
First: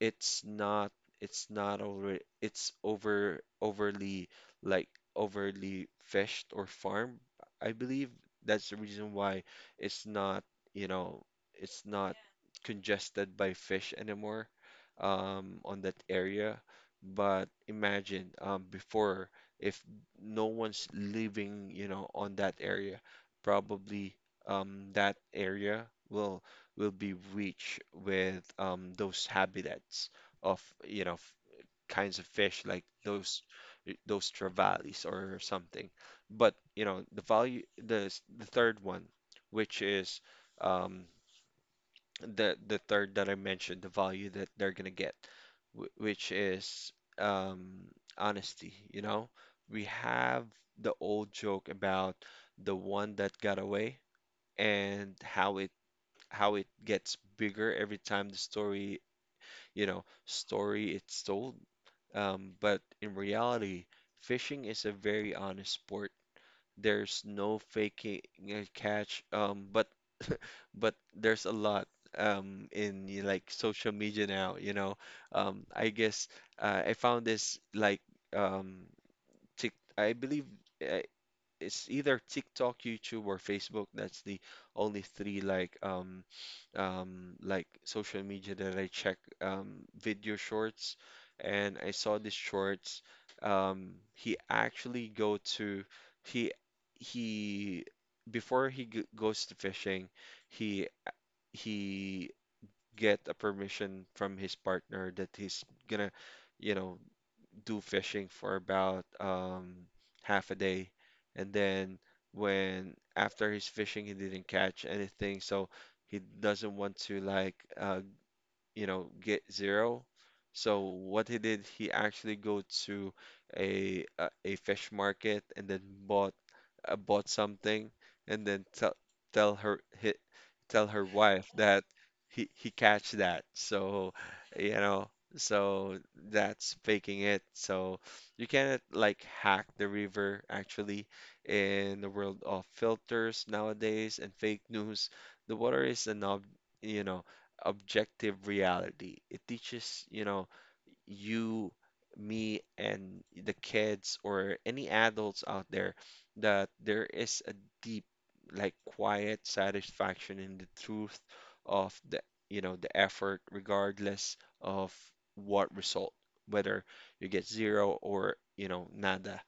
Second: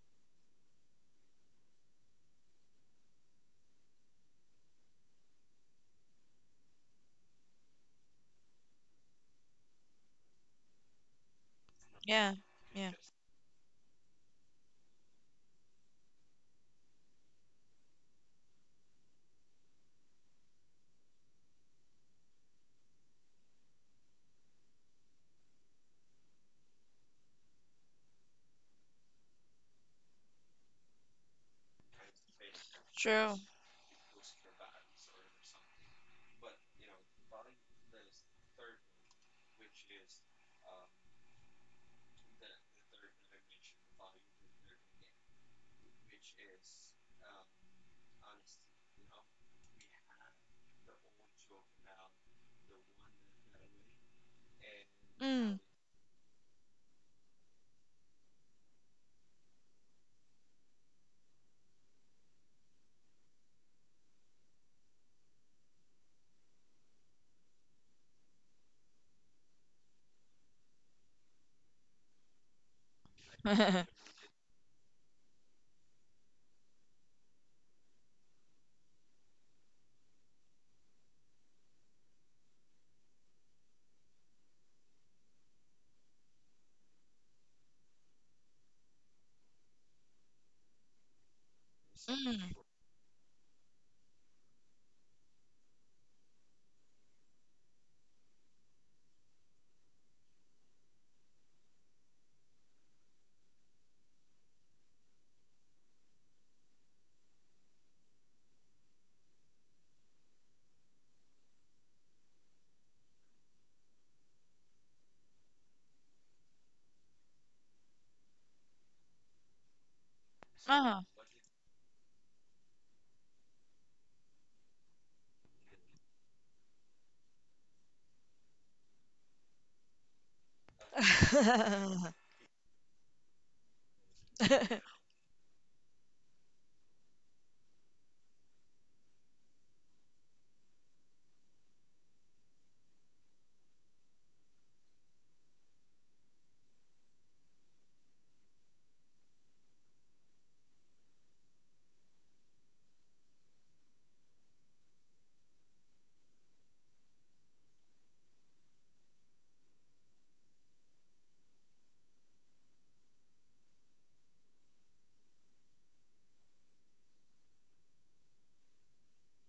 B: it's not it's not over, it's over overly like overly fished or farmed. I believe that's the reason why it's not, you know, it's not
A: yeah. Yeah.
B: congested by fish anymore um, on that area. But imagine um, before if no one's living, you know, on that area probably um, that area will will be rich with um, those habitats of you know f- kinds of fish like
A: True.
B: those those trevallies or something. But you know the value the s- the third one, which is um, the the third that I mentioned, the value that they're gonna get, wh- which is um, honesty. You know, we have the old joke about the one that got away and
A: Mm.
B: how it how it gets bigger every time the story, you know, story it's told. Um, but in reality, fishing is a very honest sport. There's no faking a catch, um, but but there's a lot um in y- like social media now, you know. Um, I guess uh, I found this like um tick I believe. uh, it's either TikTok, YouTube, or Facebook. That's the only three like um um like social media that I check. Um, video shorts, and I saw this
A: Mm.
B: shorts. Um, he actually go to he he before he g goes to fishing, he he get a permission from his partner that he's gonna you know do fishing for about um, half a day, and then when after his fishing he didn't catch anything, so he doesn't want to like uh, you know, get zero. So
A: Uh-huh.
B: what he did, he actually go to a a, a fish market and then bought uh, bought something and then tell tell her he, tell her wife that he he catch that. So, you know, so that's faking it. So you cannot like hack the river actually in the world of filters nowadays and fake news. The water is an ob you know objective reality. It teaches, you know, you, me, and the kids or any adults out there that there is a deep, like quiet satisfaction in the truth of the, you know, the effort, regardless of what result, whether you get zero or, you know, nada.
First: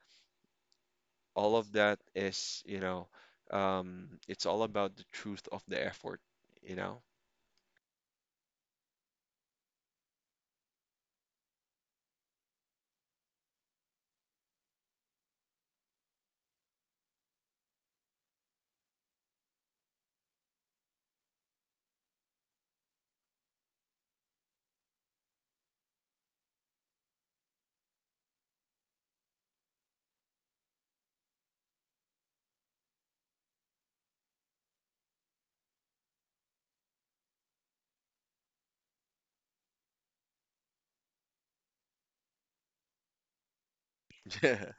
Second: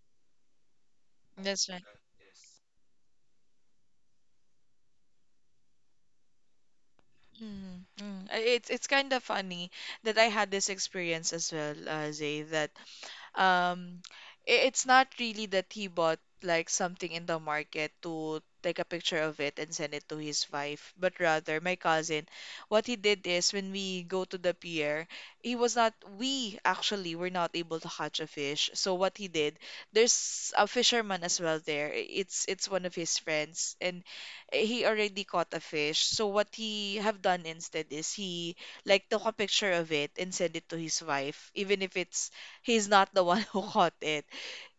B: All
A: That's
B: of
A: right.
B: that is, you know, um, it's all about the truth of the effort, you know?
A: Mm, mm. I- It's it's kind of funny that I had this experience as well, uh, Zay. That Um, I- it's not really that he bought like something in the market to take a picture of it and send it to his wife, but rather my cousin. What he did is, when we go to the pier, he was not, we actually were not able to catch a fish. So what he did, there's a fisherman as well there. I- It's it's one of his friends, and he already caught a fish. So what he have done instead is, he like took a picture of it and send it to his wife, even if it's he's not the one who caught it.
B: Yeah.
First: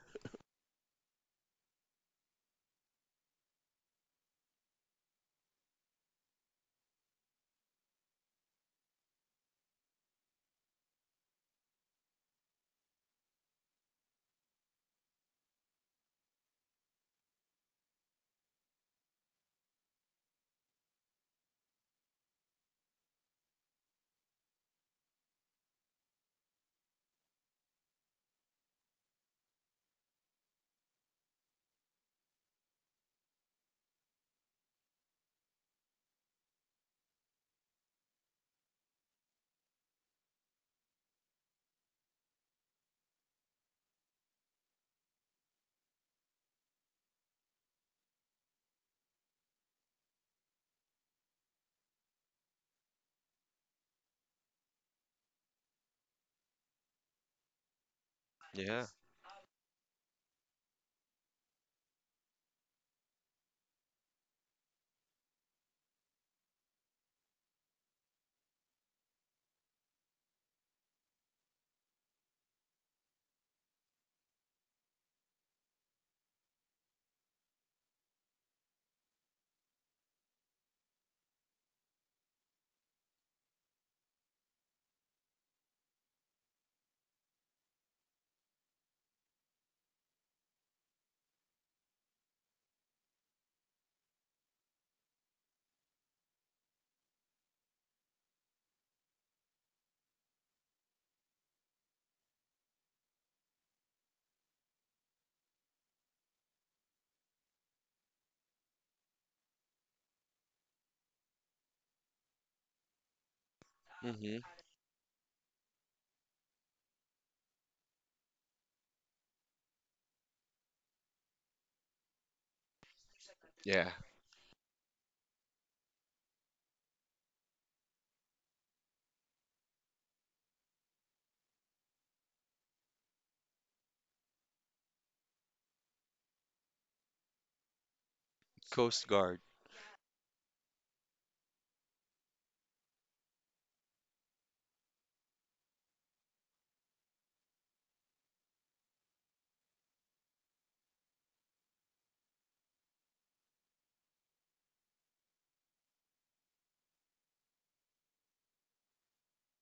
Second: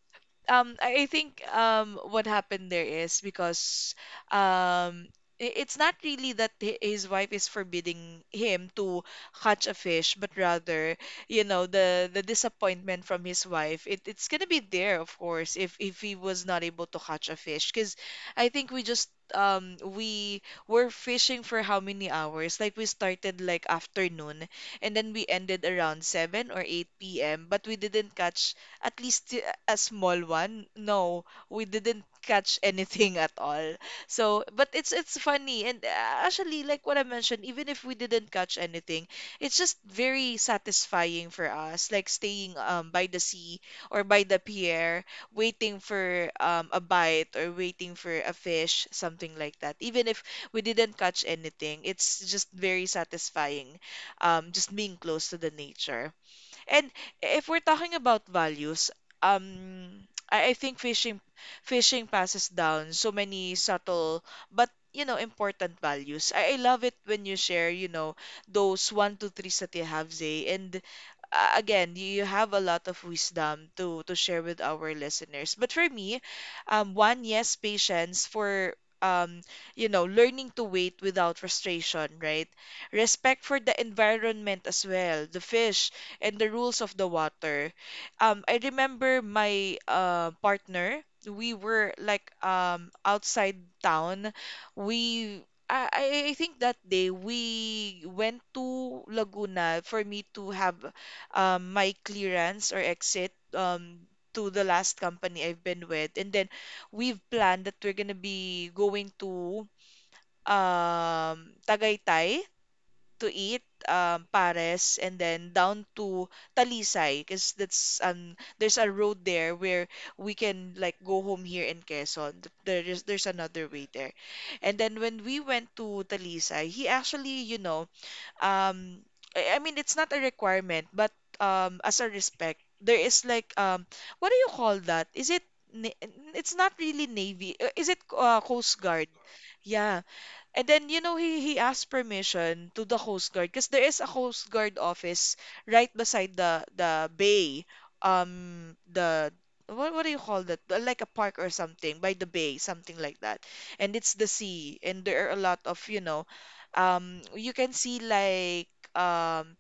A: um I I think, um what happened there is because, um i- it's not really that hi- his wife is forbidding him to catch a fish, but rather, you know, the the disappointment from his wife. It, it's gonna be there, of course, if if he was not able to catch a fish, because I think we just um we were fishing for how many hours? Like, we started like afternoon, and then we ended around seven or eight p m. But we didn't catch at least, uh, a small one. No, we didn't catch anything at all. So, but it's it's funny. And, uh, actually, like what I mentioned, even if we didn't catch anything, it's just very satisfying for us, like staying, um by the sea or by the pier, waiting for, um a bite, or waiting for a fish, something like that. Even if we didn't catch anything, it's just very satisfying, um just being close to the nature. And if we're talking about
B: Yeah.
A: values, um, I, I think fishing fishing passes down so many subtle but, you know important values. I, I love it when you share, you know, those one, two, threes that you have, Zay, and, uh, again, you have a lot of wisdom to to share with our listeners. But for me, um, one, yes, patience for, um, you know, learning to wait without frustration, right? Respect for the environment as well, the fish and the rules of the water. Um, I remember my, uh, partner. We were like, um outside town. We I I I think that day we went to Laguna for me to have, um, my clearance or exit, um, to the last company I've been with. And then we've planned that we're gonna be going to, um, Tagaytay, to eat, um,
B: Hmm.
A: pares, and then down to Talisay, because that's um there's a road there where we can like go home here in Quezon. Th- There is there's another way
B: Yeah.
A: there. And then when we went to Talisay, he actually, you know, um I I mean, it's not a requirement, but, um as a respect there is like, um what do you call that? Is it na- it's not really navy. uh, Is it, uh, coast
B: Coast
A: guard?
B: Guard.
A: Yeah. And then, you know, he, he asked permission to the Coast Guard, because there is a Coast Guard office right beside the the bay. Um, the what what do you call that? Uh, Like a park or something by the bay, something like that. And it's the sea, and there are a lot of, you know, um, you can see like, um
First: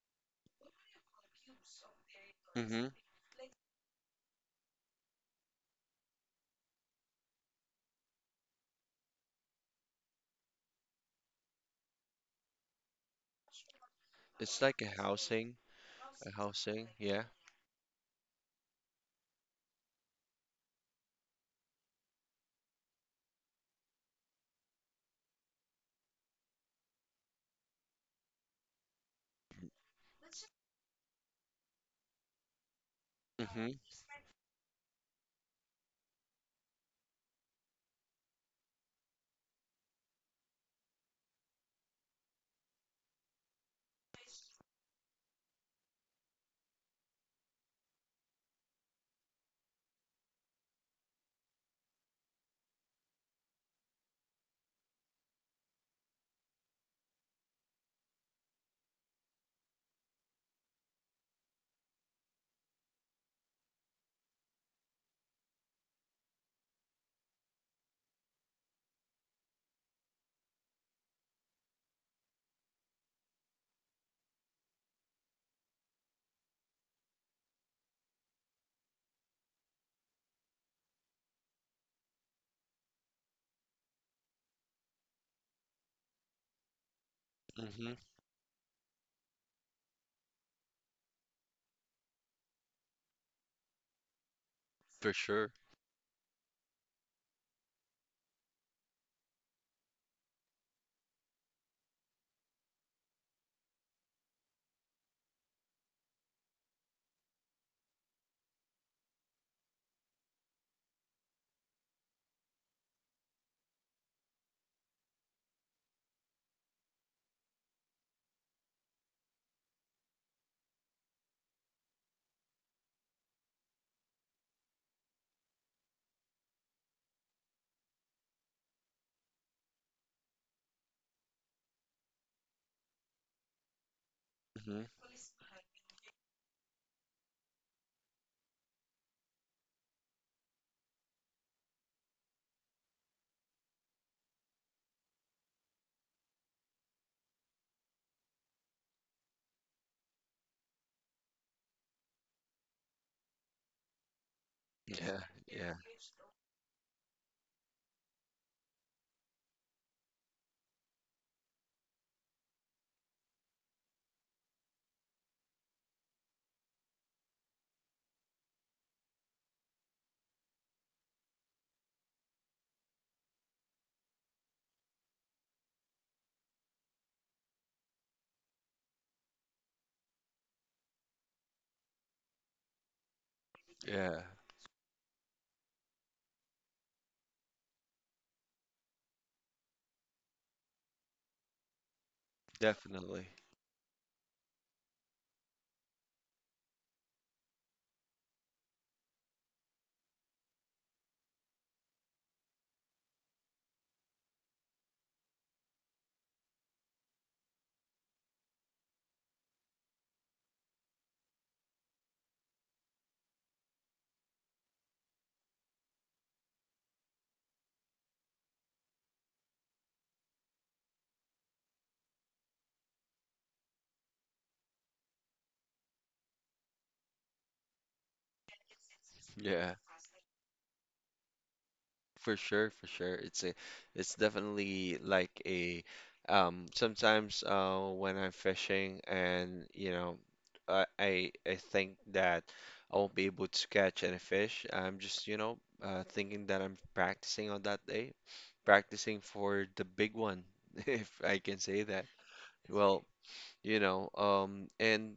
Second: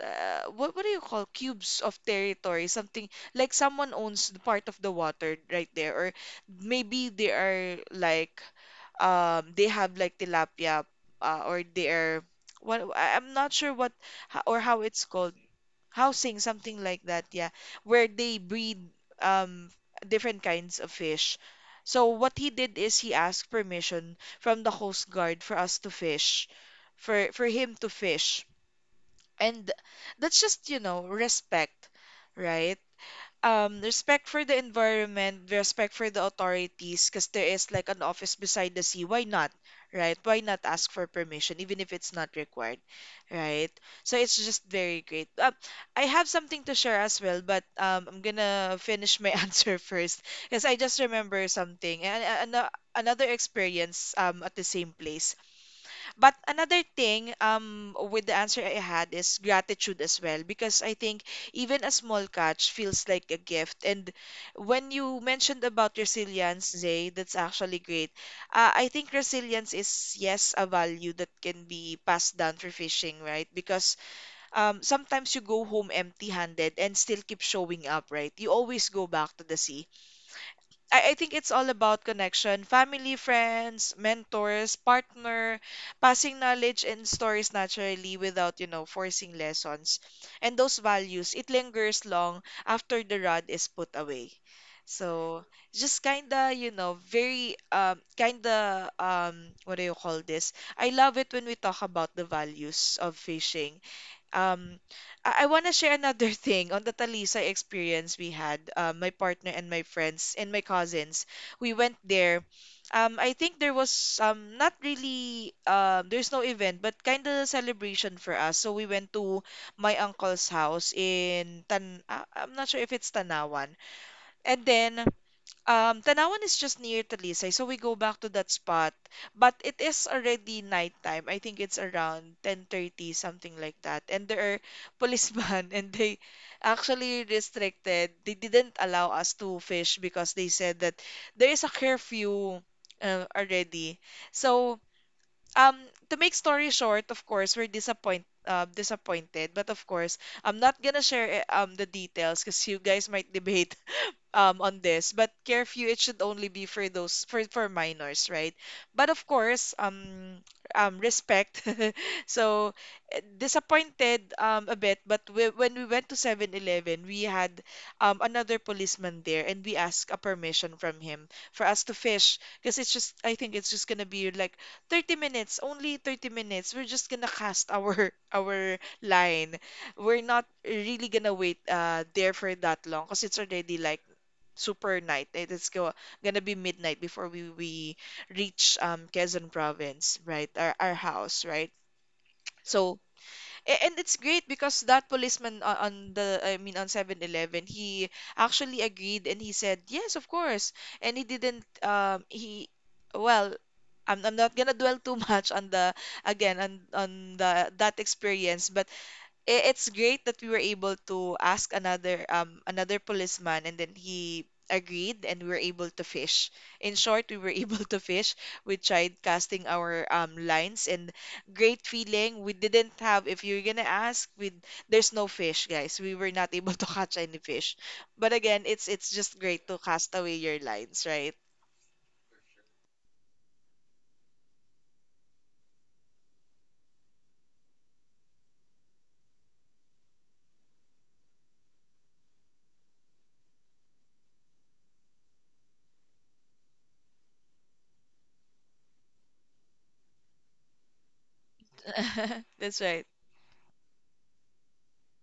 A: uh, what what do you call cubes of territory?
B: Mm-hmm.
A: Something like someone owns the part of the water right there, or maybe they are like, um they have like tilapia, uh, or they are what, I- I'm not sure what, ho- or
B: It's
A: how
B: like a
A: it's called.
B: housing. A
A: Housing, something
B: housing.
A: like
B: Yeah.
A: that, yeah, where they breed, um different kinds of fish. So what he did is, he asked permission from the Coast Guard for us to fish, for for him to fish. And that's just, you know, respect, right?
B: Mm-hmm.
A: Um, respect for the environment, respect for the authorities, because there is like an office beside the sea. Why not, right? Why not ask for permission, even if it's not required, right? So it's just very great. Uh, I have something to share as well, but, um, I'm gonna finish my answer first, because I just remember something, and, and uh, another experience, um, at the same place. But another thing, um with the answer I had, is gratitude as well, because I think even a small catch feels like a gift. And when you mentioned about resilience, Zay, that's actually great. Uh, I think resilience is, yes, a value that can be passed down for fishing, right? Because, um sometimes you go home empty-handed and still keep showing up, right? You always go back to the sea. I, I think it's all about connection. Family, friends, mentors, partner, passing knowledge and stories
B: Mm-hmm.
A: naturally without, you know, forcing lessons. And those values, it lingers long after the rod is put away.
B: For
A: So
B: sure.
A: just kinda, you know, very, um kinda, um what do you call this? I love it when we talk about the values of fishing um, I, I want to share another thing on the Talisa experience we had. Um, my partner and my friends and my cousins, we went there. Um, I think there was um not really um there's no event but kind of celebration for us. So we went to my uncle's house in Tan. ah, I'm not sure if it's Tanawan. And then um, Tanawan is just near Talisay, so we go back to that spot. But it is already nighttime. I think it's around ten thirty, something like that. And there are
B: Mm-hmm.
A: policemen, and they actually restricted. They didn't allow us to fish because they said that there is a curfew uh, already. So, um, to make story short, of course, we're disappointed. Uh, disappointed, but of course, I'm not gonna share eh, um the details because you guys might debate um on this,
B: Yeah.
A: but
B: Yeah.
A: curfew it should only be for those for for minors, right? But of course, um um respect. So eh, disappointed um a bit, but we, when we went to Seven Eleven, we had um another policeman there and we asked a permission from him for us to fish because it's just I think it's just gonna be like thirty minutes, only thirty minutes. We're just gonna cast our our line. We're not really gonna wait uh there for that long because it's already like
B: Yeah.
A: super night. It is go, gonna be midnight before we we reach um Quezon province, right? Our our house, right? So
B: Definitely.
A: a- and it's great because that policeman o- on the I mean on Seven Eleven, he actually agreed and he said, "Yes, of course." And he didn't um he well I'm, I'm not gonna dwell too much on the again on on the that experience but i- it's great that we were able to ask another um another policeman and then he agreed and we were able to fish. In short, we were able to fish. We tried casting our um lines and great feeling. We didn't have If you're gonna ask, we there's no fish, guys. We were not able to catch any fish. But again, it's it's just great to
B: Yeah.
A: cast away your lines, right?
B: For sure, for sure. It's a, it's definitely like a, um, sometimes uh, when I'm fishing and you know, I, I I think that I won't be able to catch any fish. I'm just, you know, uh, thinking that I'm practicing on that day, practicing for the big one, if I can say that.
A: That's right.
B: Well, you know, um, and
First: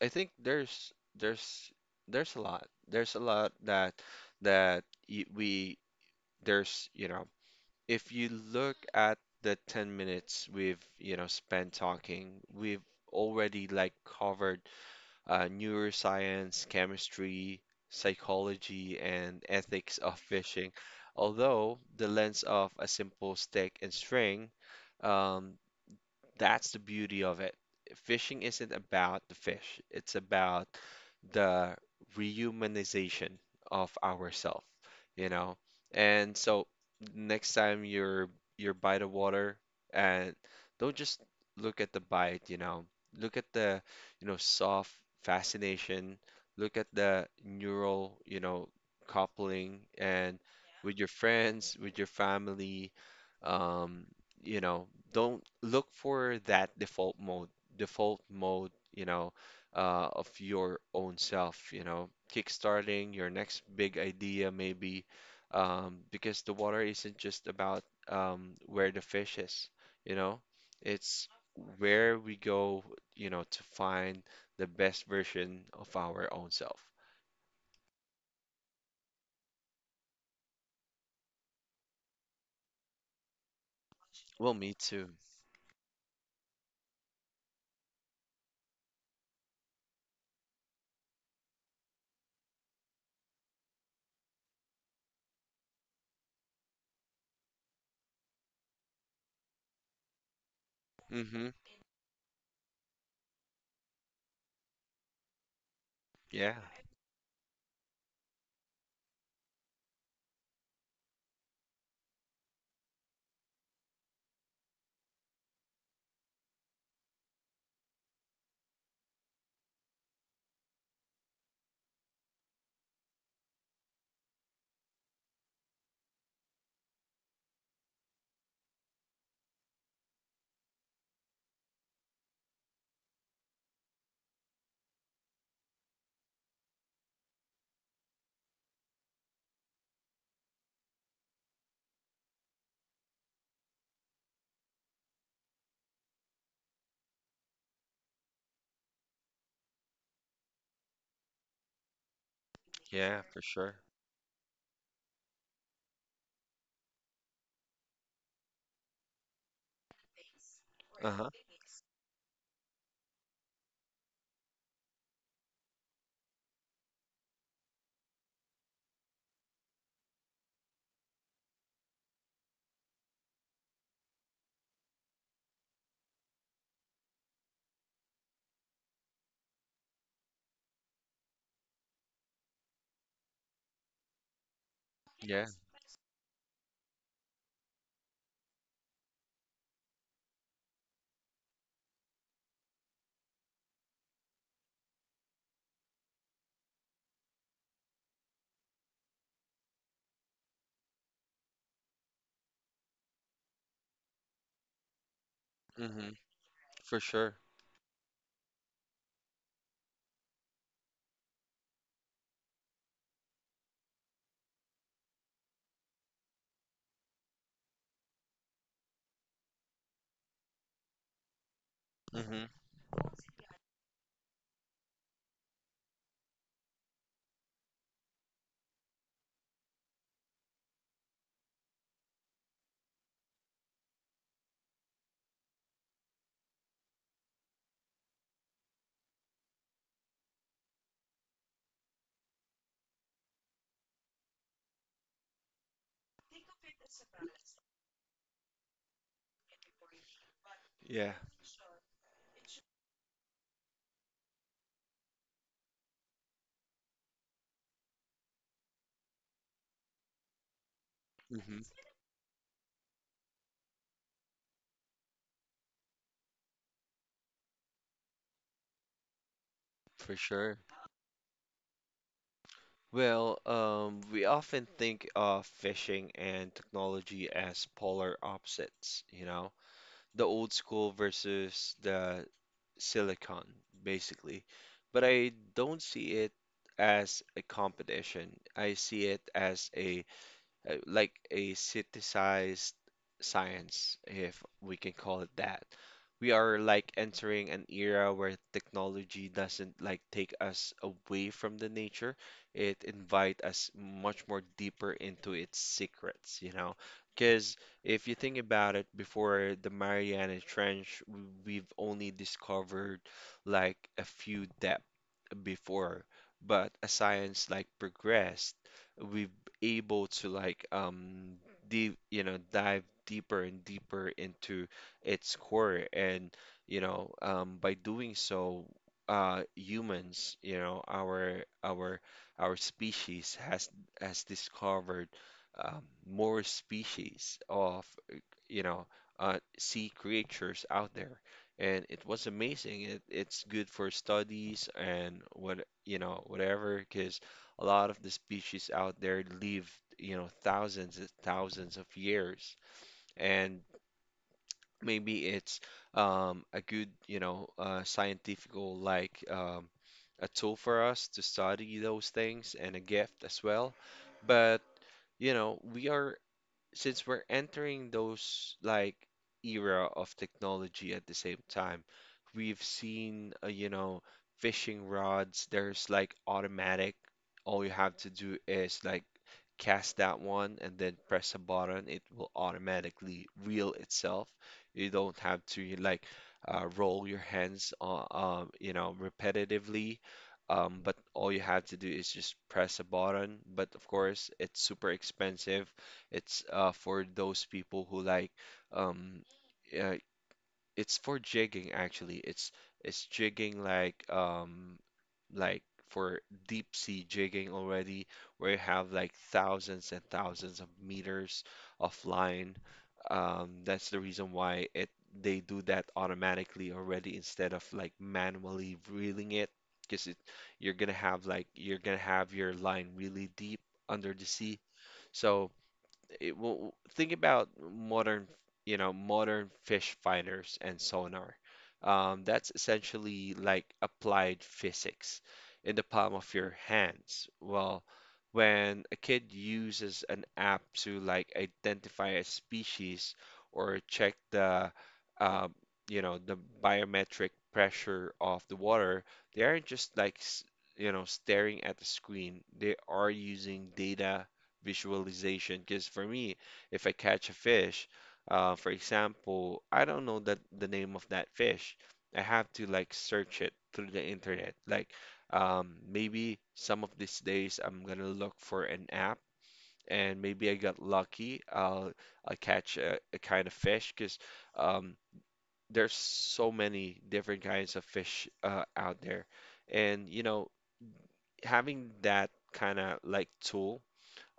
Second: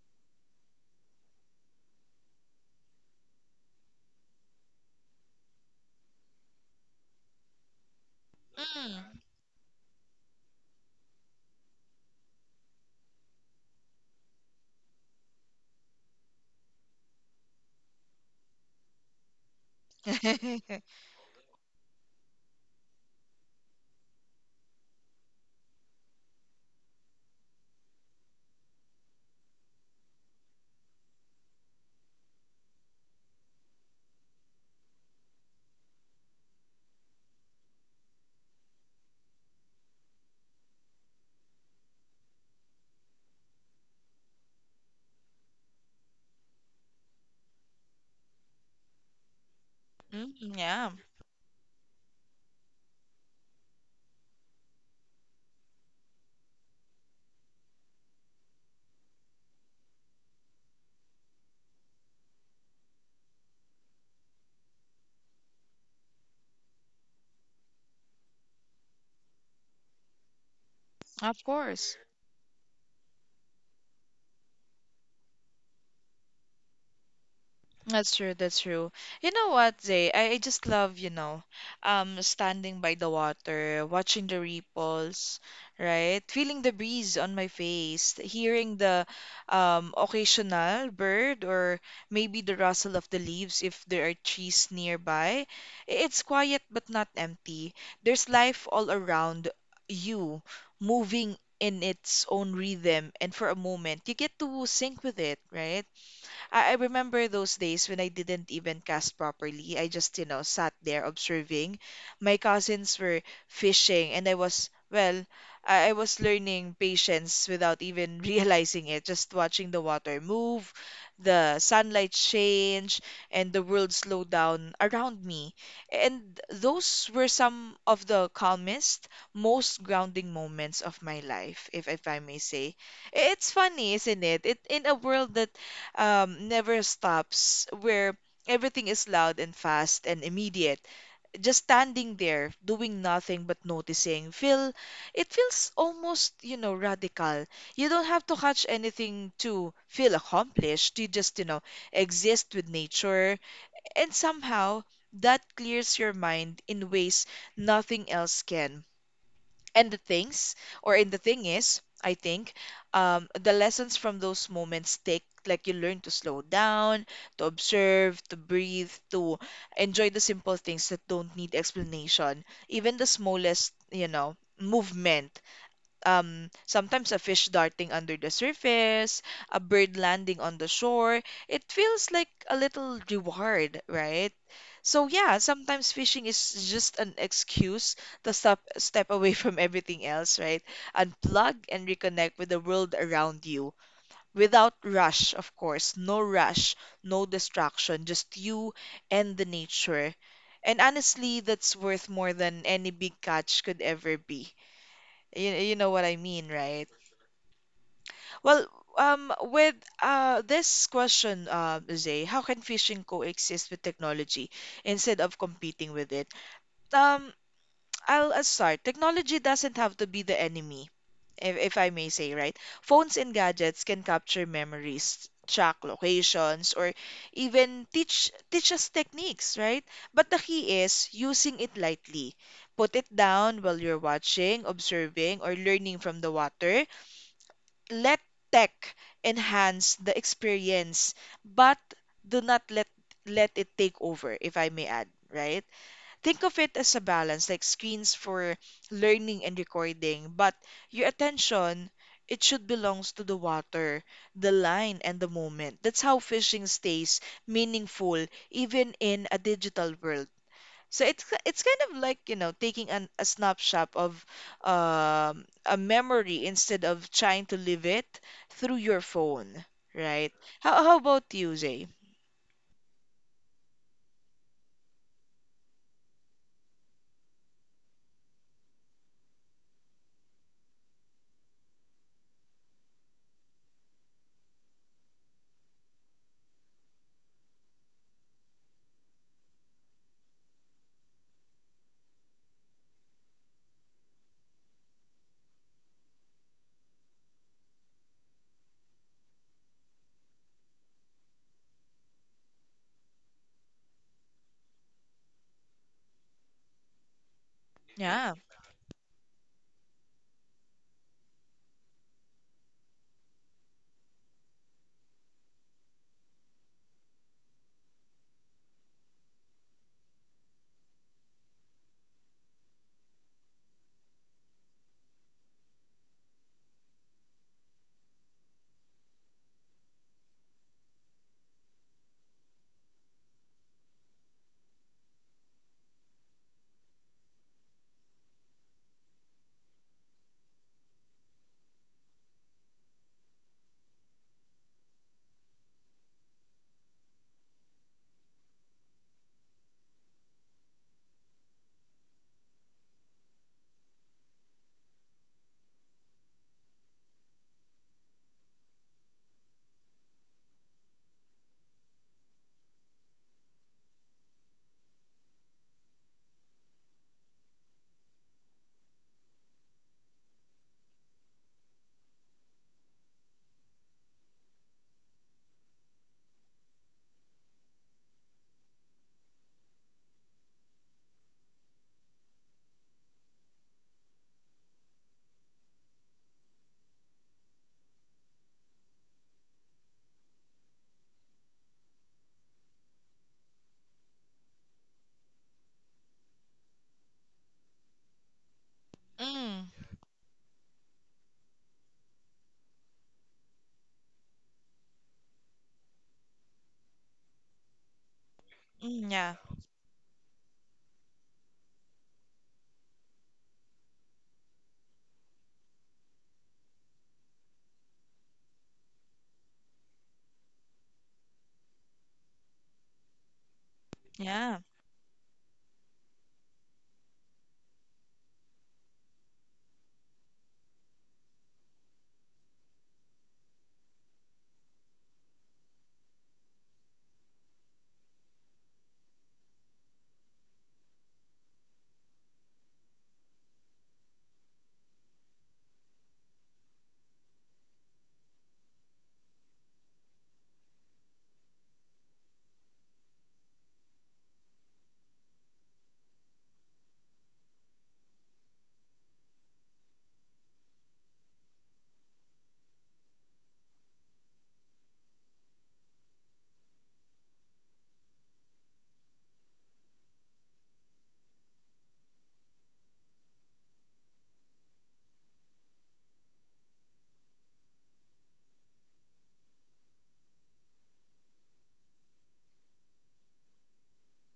B: I think there's there's there's a lot, there's a lot that that y- we there's you know if you look at
A: Mm.
B: the ten minutes we've, you know, spent talking, we've already like covered uh, neuroscience, chemistry, psychology, and ethics of fishing. Although the lens of a simple stick and string, um, that's the beauty of it. Fishing isn't about the fish, it's about the rehumanization of ourselves, you know? And so next time you're you're by the water and don't just look at the bite, you know. Look at the, you know, soft fascination, look at the neural, you know, coupling
A: Mm,
B: and
A: yeah,
B: with your friends, with your family, um, you know, don't look for that default mode, default mode, you know, uh, of your own self, you know, kickstarting your next big idea maybe, um, because the water isn't just about um, where the fish is, you know, it's
A: of course.
B: where we go, you know, to find the best version of our own self.
A: That's true, that's true. You know what, Zay? I, I just love, you know, um, standing by the water, watching the
B: Well, me too.
A: ripples, right? Feeling the breeze on my face, hearing the um, occasional bird or maybe the rustle of the leaves if there are trees nearby. I- It's quiet but not empty. There's life all around you, moving
B: Mm-hmm.
A: in its own rhythm, and for a moment, you get to sync with it, right?
B: Yeah,
A: I, I remember those days when I didn't even cast properly. I just, you know, sat there observing. My cousins were fishing and I was, well, I, I was learning patience without even realizing it, just watching the water move, the sunlight change, and the world slow down around me. And those were some of the calmest, most grounding moments of my life, if if I may say. It's funny, isn't it? It in a world that um, never stops, where everything is loud and fast and immediate. Just standing there, doing nothing but noticing, feel it feels almost, you know, radical. You don't have to catch anything to feel accomplished. You just, you know, exist with
B: yeah,
A: nature,
B: for sure.
A: and somehow that clears your mind in ways nothing else can. And the things or in the
B: Uh-huh.
A: thing is I think, um, the lessons from those moments take, like, you learn to slow down, to observe, to breathe, to enjoy the simple things that don't need explanation, even the smallest you know movement, um, sometimes a fish darting under the surface, a bird landing on the shore. It feels like a little reward, right? So yeah,
B: Yeah.
A: sometimes fishing is just an excuse to step step away from everything else, right? Unplug and reconnect with the world around you without rush, of course. No rush, no distraction, just you and the nature. And honestly, that's worth more than any big catch could ever be. You, you know what
B: Hmm.
A: I mean, right?
B: For sure.
A: Well, um, with uh, this question, uh, Zay, how can fishing coexist with technology instead of competing with it? Um, I'll, i start. Technology doesn't have to be the enemy, if, if I may say,
B: Hmm.
A: right? Phones and gadgets can capture memories, track locations, or even teach teach us techniques, right? But the key is using it lightly. Put it down while you're watching, observing, or learning from the water. Let tech enhance the experience, but do not let let it take over, if I may add, right? Think of it as a balance, like screens for learning and recording, but your
B: Yeah.
A: attention, it should belongs to the water, the line, and the moment. That's how fishing stays meaningful even in a digital world. So it's ki-
B: Hmm.
A: it's kind of like, you know, taking an, a snapshot of um, a memory instead of trying to live it through your phone,
B: For
A: right?
B: sure.
A: How how about you, Zay?
B: Well, um, we often think of fishing and technology as polar opposites, you know, the old school versus the silicon, basically. But I don't see it as a competition. I see it as a uh, like a synthesized science, if we can call it that. We are like entering an era where technology doesn't like take us away from the nature. It invite us much more deeper into its secrets, you know. Because if you
A: Yeah.
B: think about it, before the Mariana Trench, w- we've only discovered like a few depth before, but as science like progressed, we've able to like um deep, you know, dive deeper and deeper into its core. And, you know, um, by doing so, uh, humans, you know, our our our species has has discovered um, more species of, uh, you know, uh, sea creatures out there. And it was amazing. It, it's good for studies and what, you know, whatever, because a lot of the species out there live, you know, thousands and thousands of years. And maybe it's um, a good, you know, uh, scientifical like um, a tool for us to study those things and a gift as well. But you know, we are since we're entering those like era of technology at the same time, we've seen uh, you know fishing rods. There's like automatic. All you have to do is like cast that one and then press a button. It will automatically reel itself. You don't have to like uh, roll your hands on, um, you know, repetitively. Um, but all you have to do is just press a button. But of course, it's super expensive it's uh, for those people who like um
A: Mm,
B: uh, it's for jigging actually. It's it's jigging like um like for deep sea jigging already, where you have like
A: mm, yeah.
B: thousands and thousands of meters of line. Um, that's the reason why it they do that automatically already instead of like manually reeling it, because it you're gonna have like you're gonna have your line really deep under the sea.
A: Yeah.
B: So it will think about modern, you know, modern fish finders and sonar. Um, that's essentially like applied physics in the palm of your hands. Well, when a kid uses an app to like identify a species or check the, uh, you know, the biometric pressure of the water, they aren't just like, s- you know, staring at the screen. They are using data visualization. Because for me, if I catch a fish, uh, for example, I don't know that the name of that fish. I have to like search it through the internet. Like um, maybe some of these days I'm gonna look for an app, and maybe I got lucky. I'll I'll catch a, a kind of fish because um, there's so many different kinds of fish uh, out there, and you know, having that kind of like tool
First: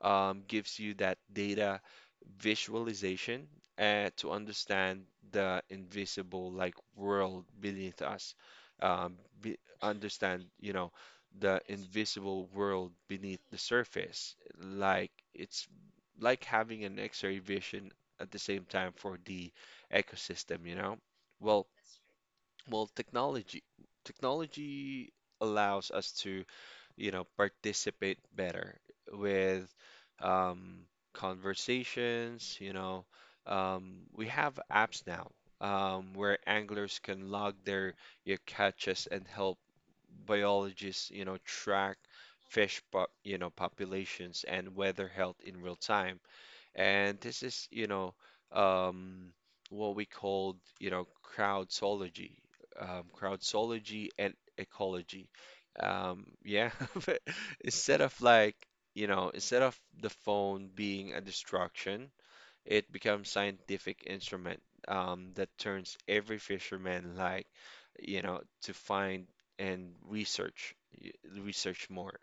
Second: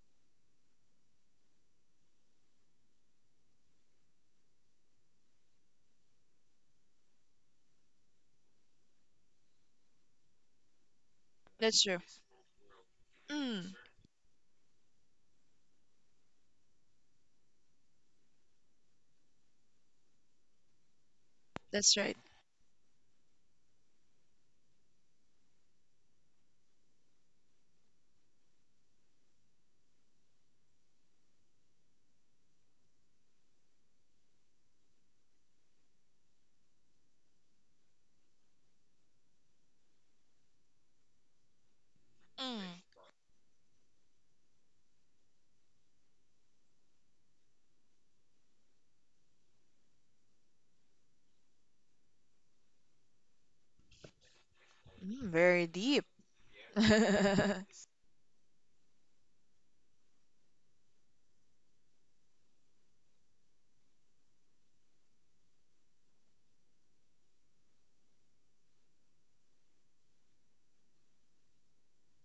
B: um, gives you that data visualization uh, to understand the invisible like world beneath us. Um, be, understand, you know, the
A: That's true.
B: invisible world beneath the
A: Mm,
B: surface. Like it's like having an X-ray vision at the same time for the ecosystem, you know? Well,
A: that's right.
B: well, technology technology allows us to, you know, participate better with um, conversations. You know, um, we have apps now um, where anglers can log their, your catches and help biologists, you know, track
A: Mm,
B: fish, po you know, populations and weather health in real time. And this is, you know, um, what we called, you know, crowdsology, um, crowdsology and
A: mm,
B: ecology.
A: very deep.
B: Um, yeah, instead of like, you know, instead of the phone being a distraction, it becomes scientific instrument um, that turns every fisherman like, you know, to find and research, y- research more,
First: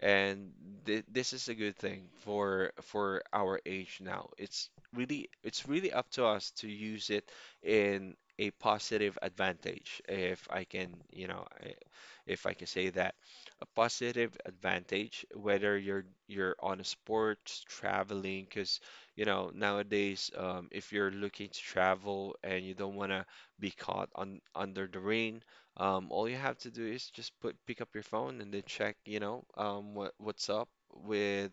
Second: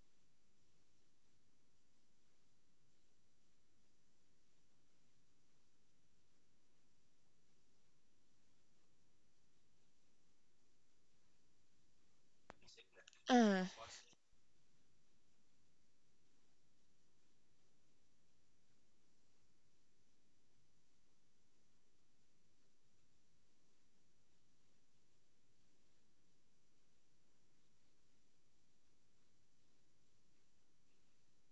B: and th this is a good thing for for our age now. It's really it's really up to us to use it in a positive advantage, if I can, you know, I- if I can say that, a
A: Mm,
B: positive advantage, whether you're you're on a sport, traveling, because you know nowadays, um, if you're looking to travel and you don't want to be caught on under the rain, um, all you have to do is just put pick up your phone and then check, you know, um, what what's up with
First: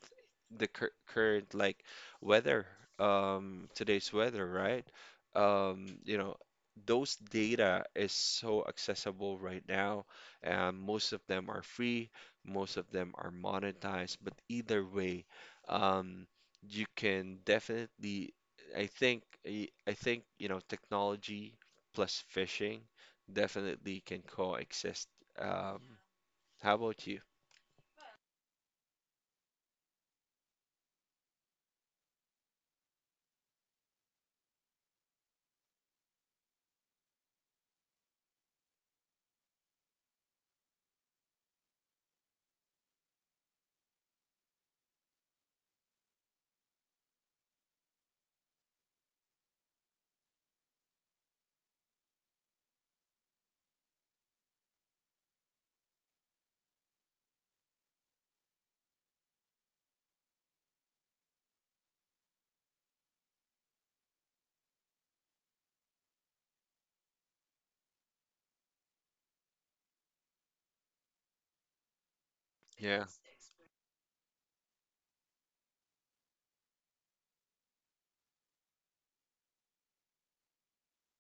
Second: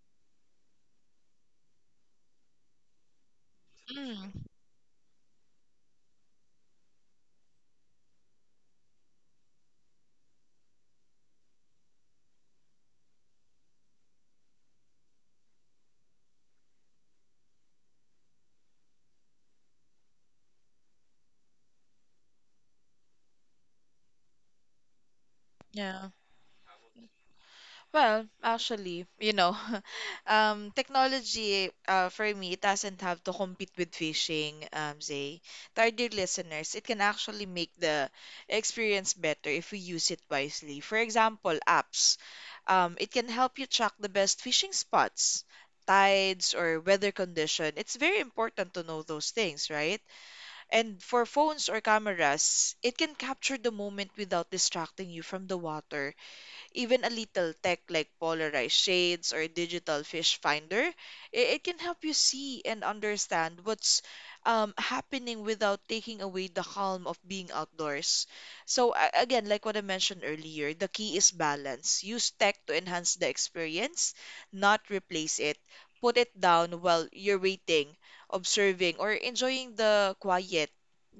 B: the cur current like weather, um, today's
A: mm,
B: weather, right? Um, you know, those data is so accessible right now, and most of them are free, most of them are monetized, but either way, um, you can definitely, I think, I I think, you know, technology plus fishing definitely can coexist. Um,
A: yeah.
B: how about you?
A: Well, actually, you know, um, technology, uh, for me it doesn't have to compete with fishing, um, Zay. To our dear listeners, it can actually make the experience better if we use it wisely. For example, apps. Um, it can help you track the best fishing spots, tides, or weather condition. It's very important to know those things, right? And for phones or cameras, it can capture the moment without distracting you from the water. Even a little tech like polarized shades or digital fish finder, i- it can help you see and understand what's um, happening without taking away the calm of being outdoors. So, a- again, like what I mentioned earlier, the key is balance. Use tech to
B: Yeah.
A: enhance the experience, not replace it. Put it down while you're waiting, observing, or enjoying the quiet.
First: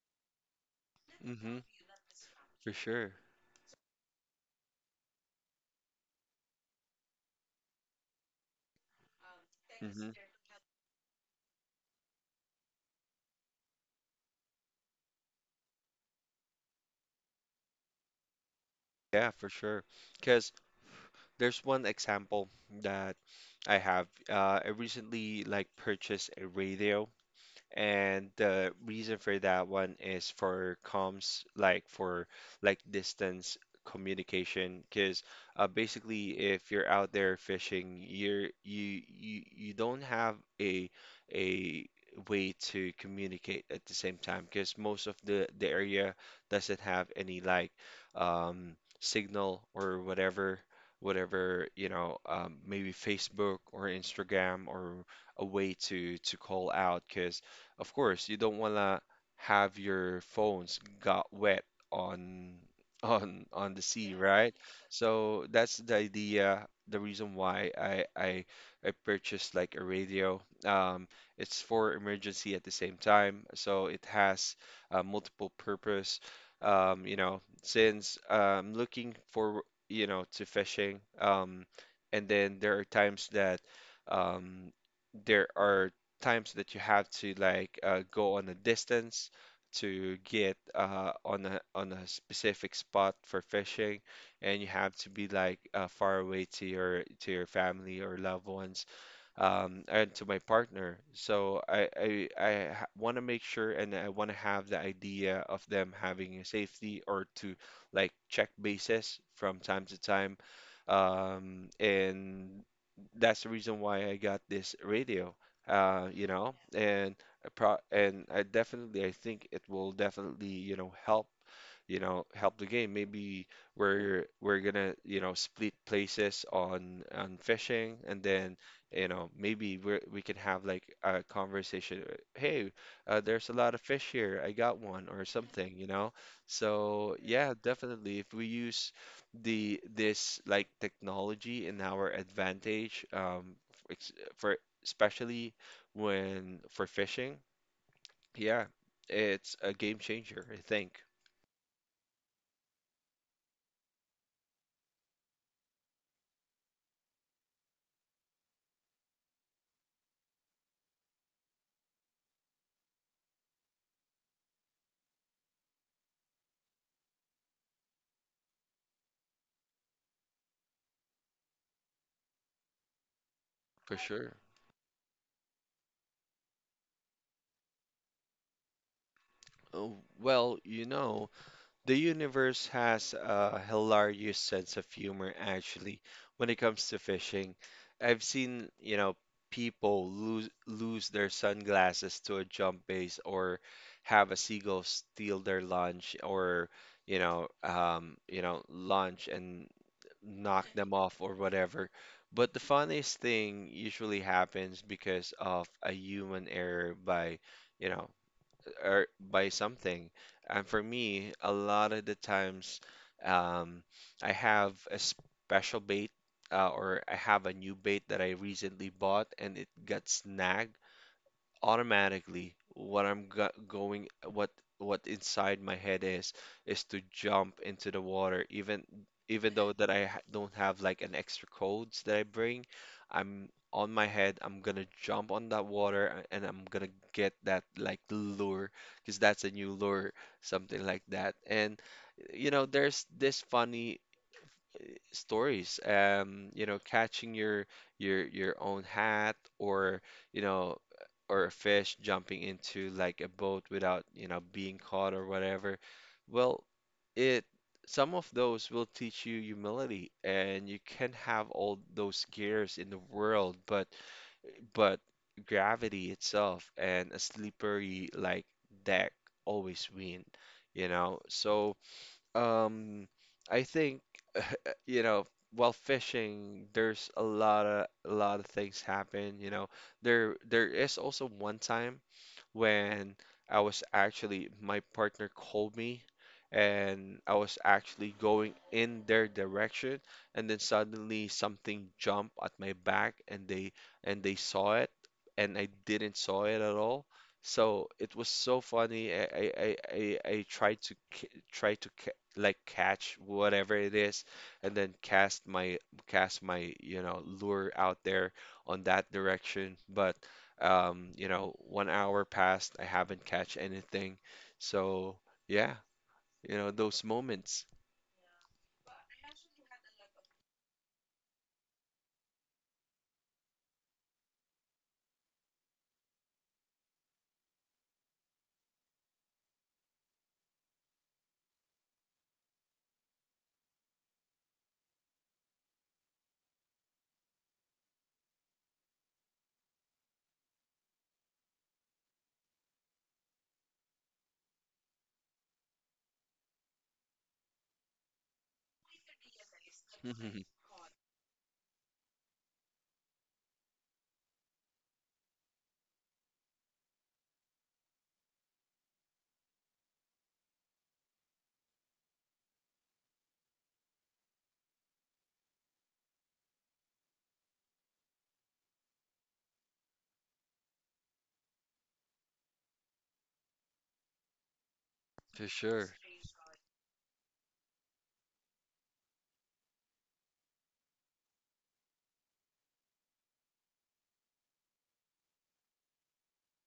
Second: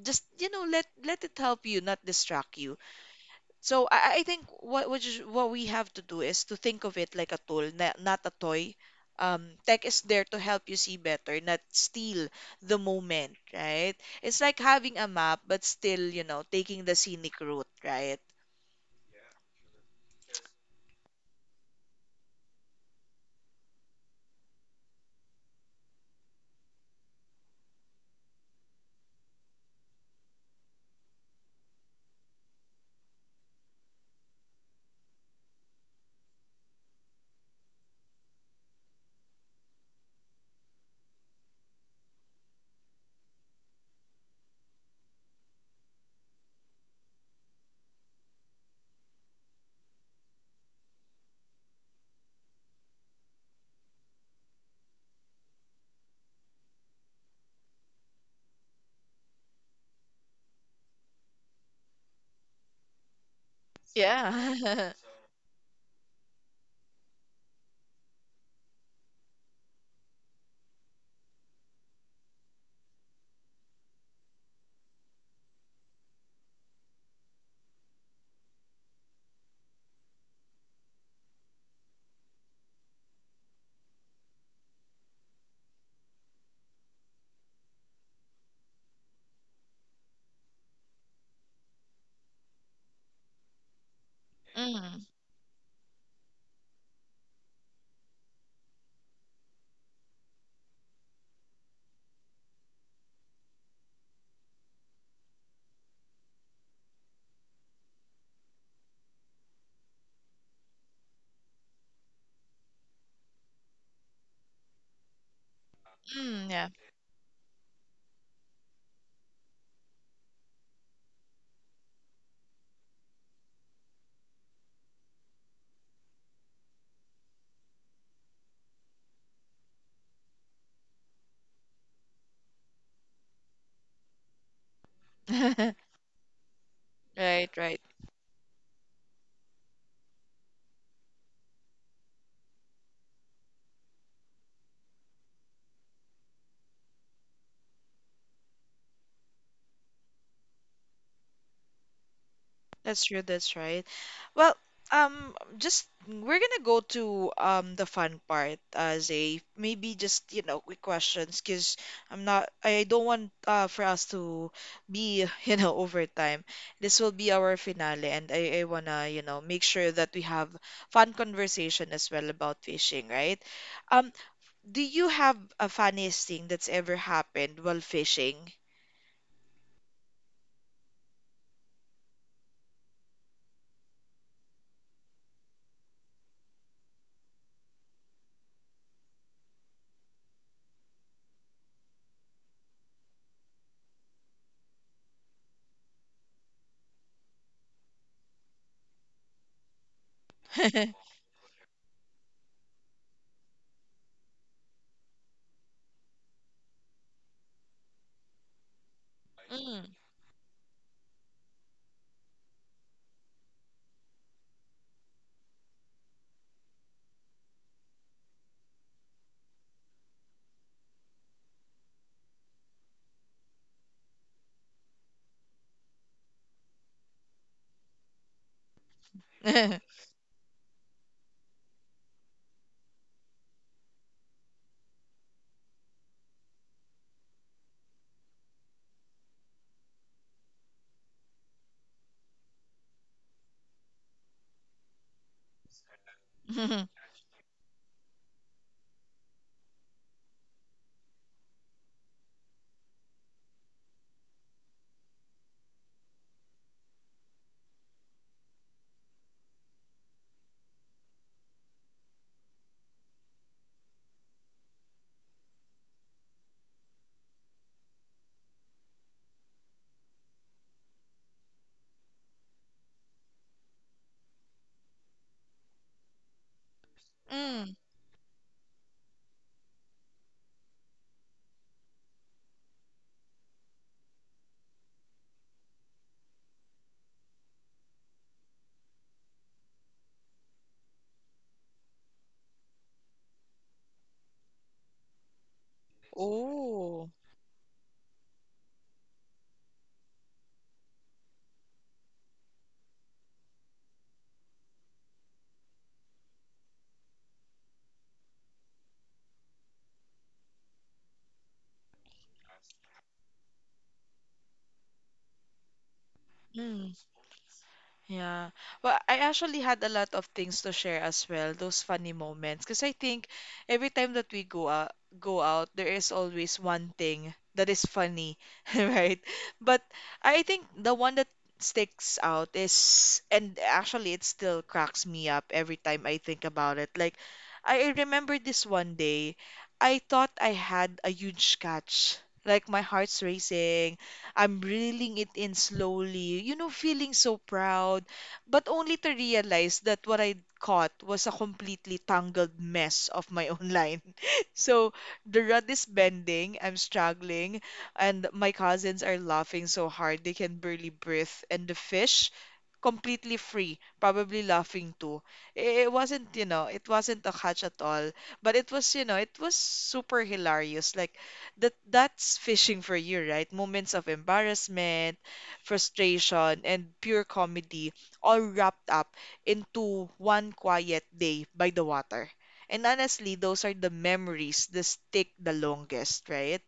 A: Just, you know, let let it
B: Mm-hmm.
A: help you, not distract
B: For
A: you.
B: sure.
A: So I, I think what what you- what we have to do is to think of it like a tool, not, not a toy. Um, tech is
B: Mm-hmm.
A: there to help you see better, not steal the moment, right? It's like having a map, but still, you know, taking the scenic route, right?
B: Yeah, for sure. Because there's one example that I have. Uh, I recently like purchased a radio. And the reason for that one is for comms, like for like distance communication, because uh, basically if you're out there fishing, you're you you you don't have a a way to communicate at the same time, because most of the the area doesn't have any like um signal or whatever whatever, you know, um, maybe Facebook or Instagram, or a way to to call out, because of course, you don't wanna have your phones got wet on on on the sea, right?
A: Yeah.
B: So that's the idea, the reason why I I I purchased like a radio. Um, it's for emergency at the same time, so it has uh, multiple purpose. Um, you know, since I'm looking for you know to fishing, um, and then there are times that um, there are times that you have to like uh, go on a distance to get uh, on a on a specific spot for fishing, and you have
A: Mm,
B: to be like uh, far away to your to your family or loved ones, um, and to my partner. So I I, I want to make sure, and I want to have the idea of them having a safety, or to like check bases from time to time. Um, and that's the reason why I got this radio. Uh, you
A: mm,
B: know,
A: yeah.
B: and I pro and I definitely, I think it will definitely, you know, help, you know, help the game. Maybe we're we're gonna, you know, split places on on fishing, and then you know, maybe we we can have like a conversation. uh, Hey, uh, there's a lot of fish here. I got one or something, you know? So
A: Right,
B: yeah,
A: right.
B: definitely. If we use the this like technology in our advantage, um, ex- for especially when for fishing, yeah, it's a game changer, I think,
A: That's true, that's right. Well, um, just we're gonna go to um the fun part, uh, Zay. Maybe just, you know, quick questions, because 'cause I'm not, I don't want uh for us to be, you know, overtime. This will be our finale, and I, I wanna, you know, make sure that we have fun conversation as well about fishing, right?
B: for
A: Um,
B: sure.
A: do you have a funniest thing that's ever happened while fishing?
B: Oh, well, you know. The universe has a hilarious sense of humor, actually, when it comes to fishing. I've seen, you know, people lose lose their sunglasses to a jump base, or have a seagull steal their lunch, or, you know, um, you know, lunch and knock them off or whatever. But the funniest thing usually happens because of a human error by, you know, or by
A: Mm.
B: something. And for me, a lot of the times, um, I have a special bait uh, or I have a new bait that I recently bought, and it got snagged. Automatically, what I'm go going, what what inside my head is is to jump into the water, even even though that I ha- don't have like an extra codes that I bring. I'm On my head, I'm gonna jump on that water, a- and I'm gonna get that like lure, because that's a new lure, something like that. And you know, there's this funny stories, um, you know,
A: Mm.
B: catching your your your own hat, or you know, or a fish jumping into like a boat without you know being caught or whatever. Well, it some of those will teach you humility, and you can have all those gears in the world, but but gravity itself and a slippery like deck always win, you know. So um I think, you know, while fishing, there's a lot
A: Mm.
B: of a lot of things happen, you know. There there is also one time when I was actually my partner called me, and I was actually going in their direction, and then suddenly something jumped at my back, and they and they saw it, and I didn't saw it at all.
A: Oh.
B: So it was so funny. I I I, I I tried to ca- try to ca- like catch whatever it is, and then cast my cast my, you know, lure out there on that direction, but um you know, one hour passed, I haven't catch anything. So yeah, you know,
A: Mm.
B: those moments.
A: Yeah. Well, I actually had a lot of things to share as well, those funny moments. Because I think every time that we go out, go out, there is always one thing that is funny, right? But I think the one that sticks out is, and actually it still cracks me up every time I think about it. Like, I remember this one day, I thought I had a huge catch. Like my heart's racing, I'm reeling it in slowly, you know, feeling so proud, but only to realize that what I caught was a completely tangled mess of my own line. So the rod is bending, I'm struggling, and my cousins are laughing so hard they can barely breathe, and the fish completely free, probably laughing too. I- It wasn't, you know, it wasn't a catch at all, but it was, you know, it was super hilarious. Like that that's fishing for you, right? Moments of embarrassment,
B: For sure.
A: frustration, and pure comedy all wrapped up into one quiet day by the water. And honestly, those are the memories that stick the longest, right?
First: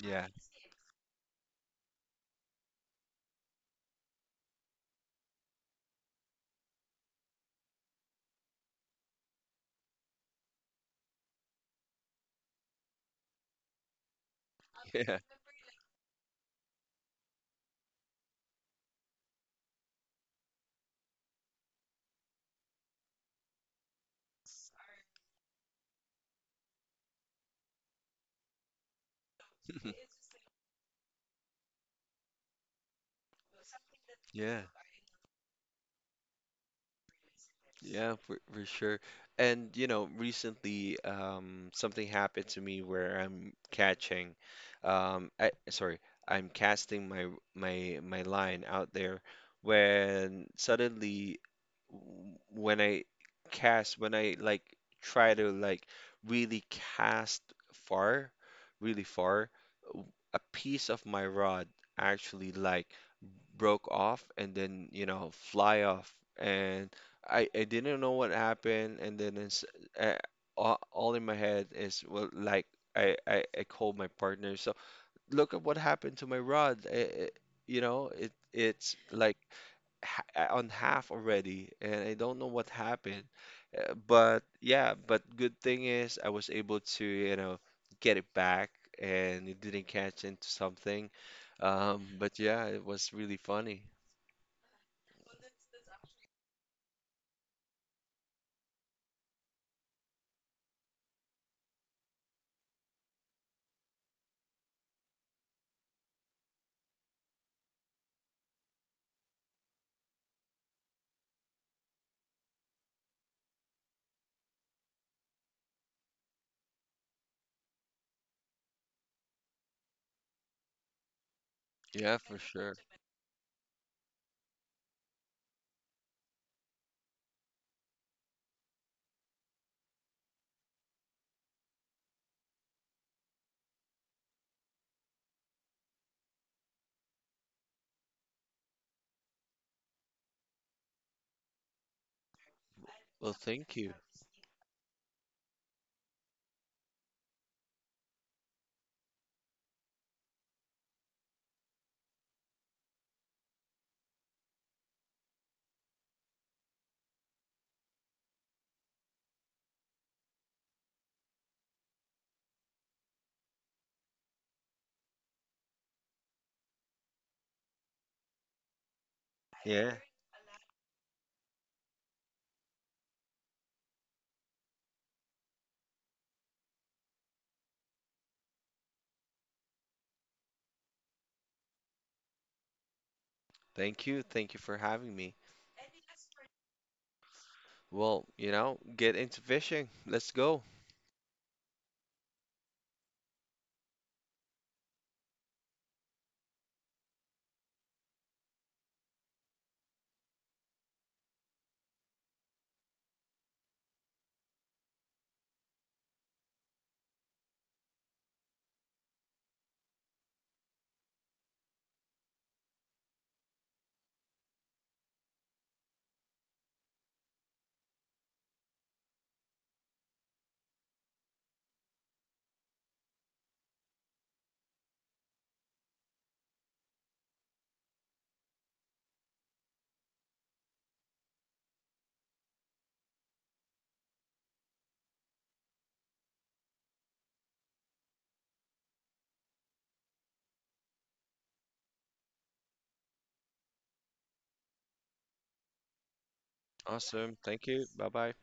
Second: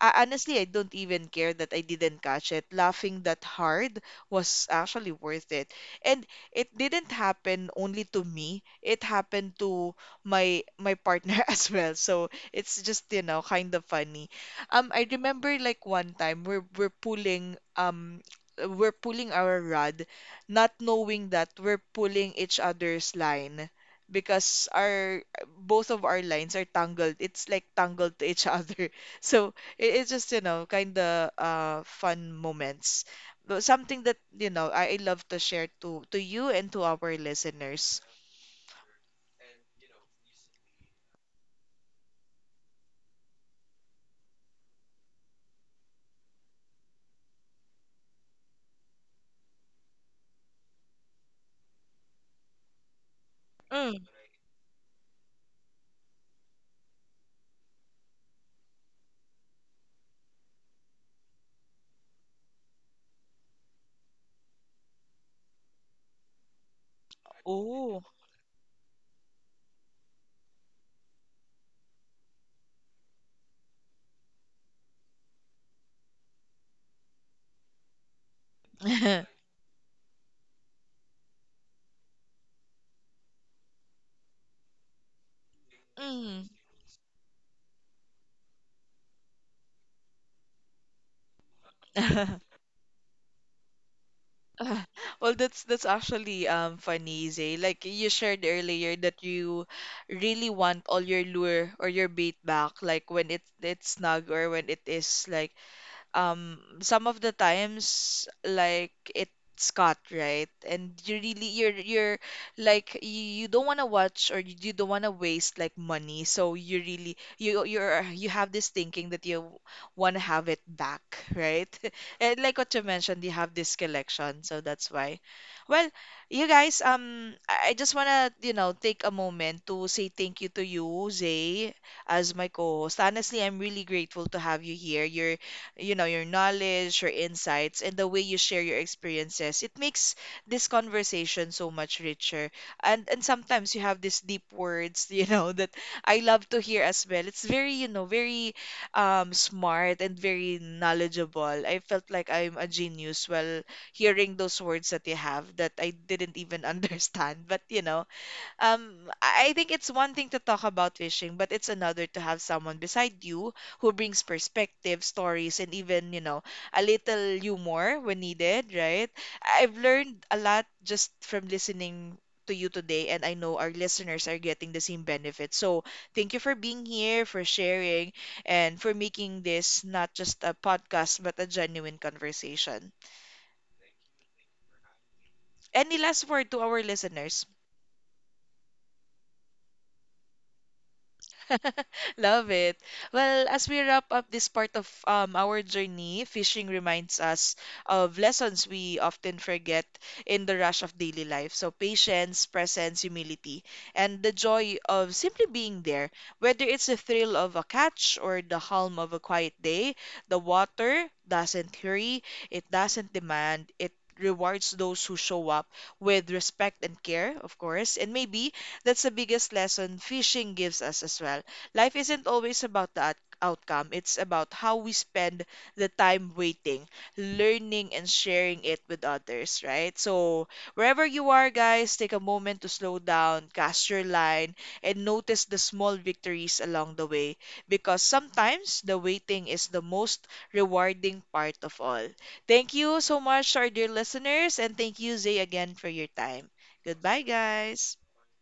A: I, Honestly, I don't even care that I didn't catch it. Laughing that hard was actually worth it. And it didn't happen only to me. It happened to my my partner as well. So it's just, you know, kind of funny. Um, I
B: Yeah.
A: remember like one time we're we're pulling um we're pulling our rod, not knowing that we're pulling each other's line because our both of our lines are tangled. It's like tangled to each other. So it, it's just, you know, kind of uh, fun moments. But something that, you
B: Yeah.
A: know, I, I love to share to, to you and to our listeners.
B: Yeah, for, for sure. And you know, recently, um, something happened to me where I'm catching, um, I, sorry, I'm casting my my my line out there when suddenly, w- when I
A: Mm.
B: cast, when I like try to like really cast far, really far, w- a piece of my rod actually like broke off and then, you know, fly off. And I, I didn't
A: Oh.
B: know what happened. And then it's, uh, all, all in my head is, well, like, I, I, I called my partner. So look at what happened to my rod. I- I- you know, it it's like ha on half already, and I don't know what happened. Uh, But yeah, but good thing is I
A: Mm.
B: was able to, you know, get it back, and it didn't catch into something. Um, but yeah, it was really funny.
A: Well, that's that's actually um funny, Zay. Like you shared earlier that you really want all your lure or your bait back, like when it it's snug or when it is like um some of the times, like it's cut, right? And you really you're you're like you, you don't want to watch, or you, you don't want to waste like money, so you really you you're you have this thinking that you want to have it back, right?
B: Yeah, for
A: And like what
B: sure.
A: you mentioned, you have this collection, so that's why. Well, you guys, um I I just want to, you know take a moment to say thank you to you, Zay, as my co-host. Honestly, I'm really grateful to have you here. You're you know, your knowledge, your insights, and the way you share your experiences. It makes this conversation so much richer. And and
B: Well,
A: sometimes
B: thank
A: you
B: you.
A: have these deep words, you know, that I love to hear as well. It's very, you know, very um smart and very knowledgeable. I felt like I'm a genius while hearing those words that you have that I didn't even understand. But you know, um, I I think it's one thing to talk about fishing, but it's another to have someone beside you who brings perspective, stories, and even, you know, a little humor when needed, right? I've
B: Yeah.
A: learned a lot just from listening to you today, and I know our listeners are getting the same benefit. So thank you for being here, for sharing, and for making this not just a podcast, but a genuine conversation.
B: Thank you. Thank you for having me.
A: Any last word to our listeners?
B: Well, you know, get into fishing. Let's go.
A: Love it. Well, as we wrap up this part of um, our journey, fishing reminds us of lessons we often forget in the rush of daily life. So, patience, presence, humility, and the joy of simply being there. Whether it's the thrill of a catch or the calm of a quiet day, the water doesn't hurry, it doesn't demand, it rewards those who show up with respect and care, of course. And maybe that's the biggest lesson fishing gives us as well. Life isn't always about the out- outcome, it's about how we spend the time waiting, learning, and sharing it with others, right? So, wherever you are, guys, take a moment to slow down, cast your line, and notice the small victories along the way because sometimes the waiting is the most rewarding part of all. Thank you so much, our dear listeners, and thank you, Zay, again for your time. Goodbye,
B: Awesome. Thank you.
A: guys.
B: Bye bye.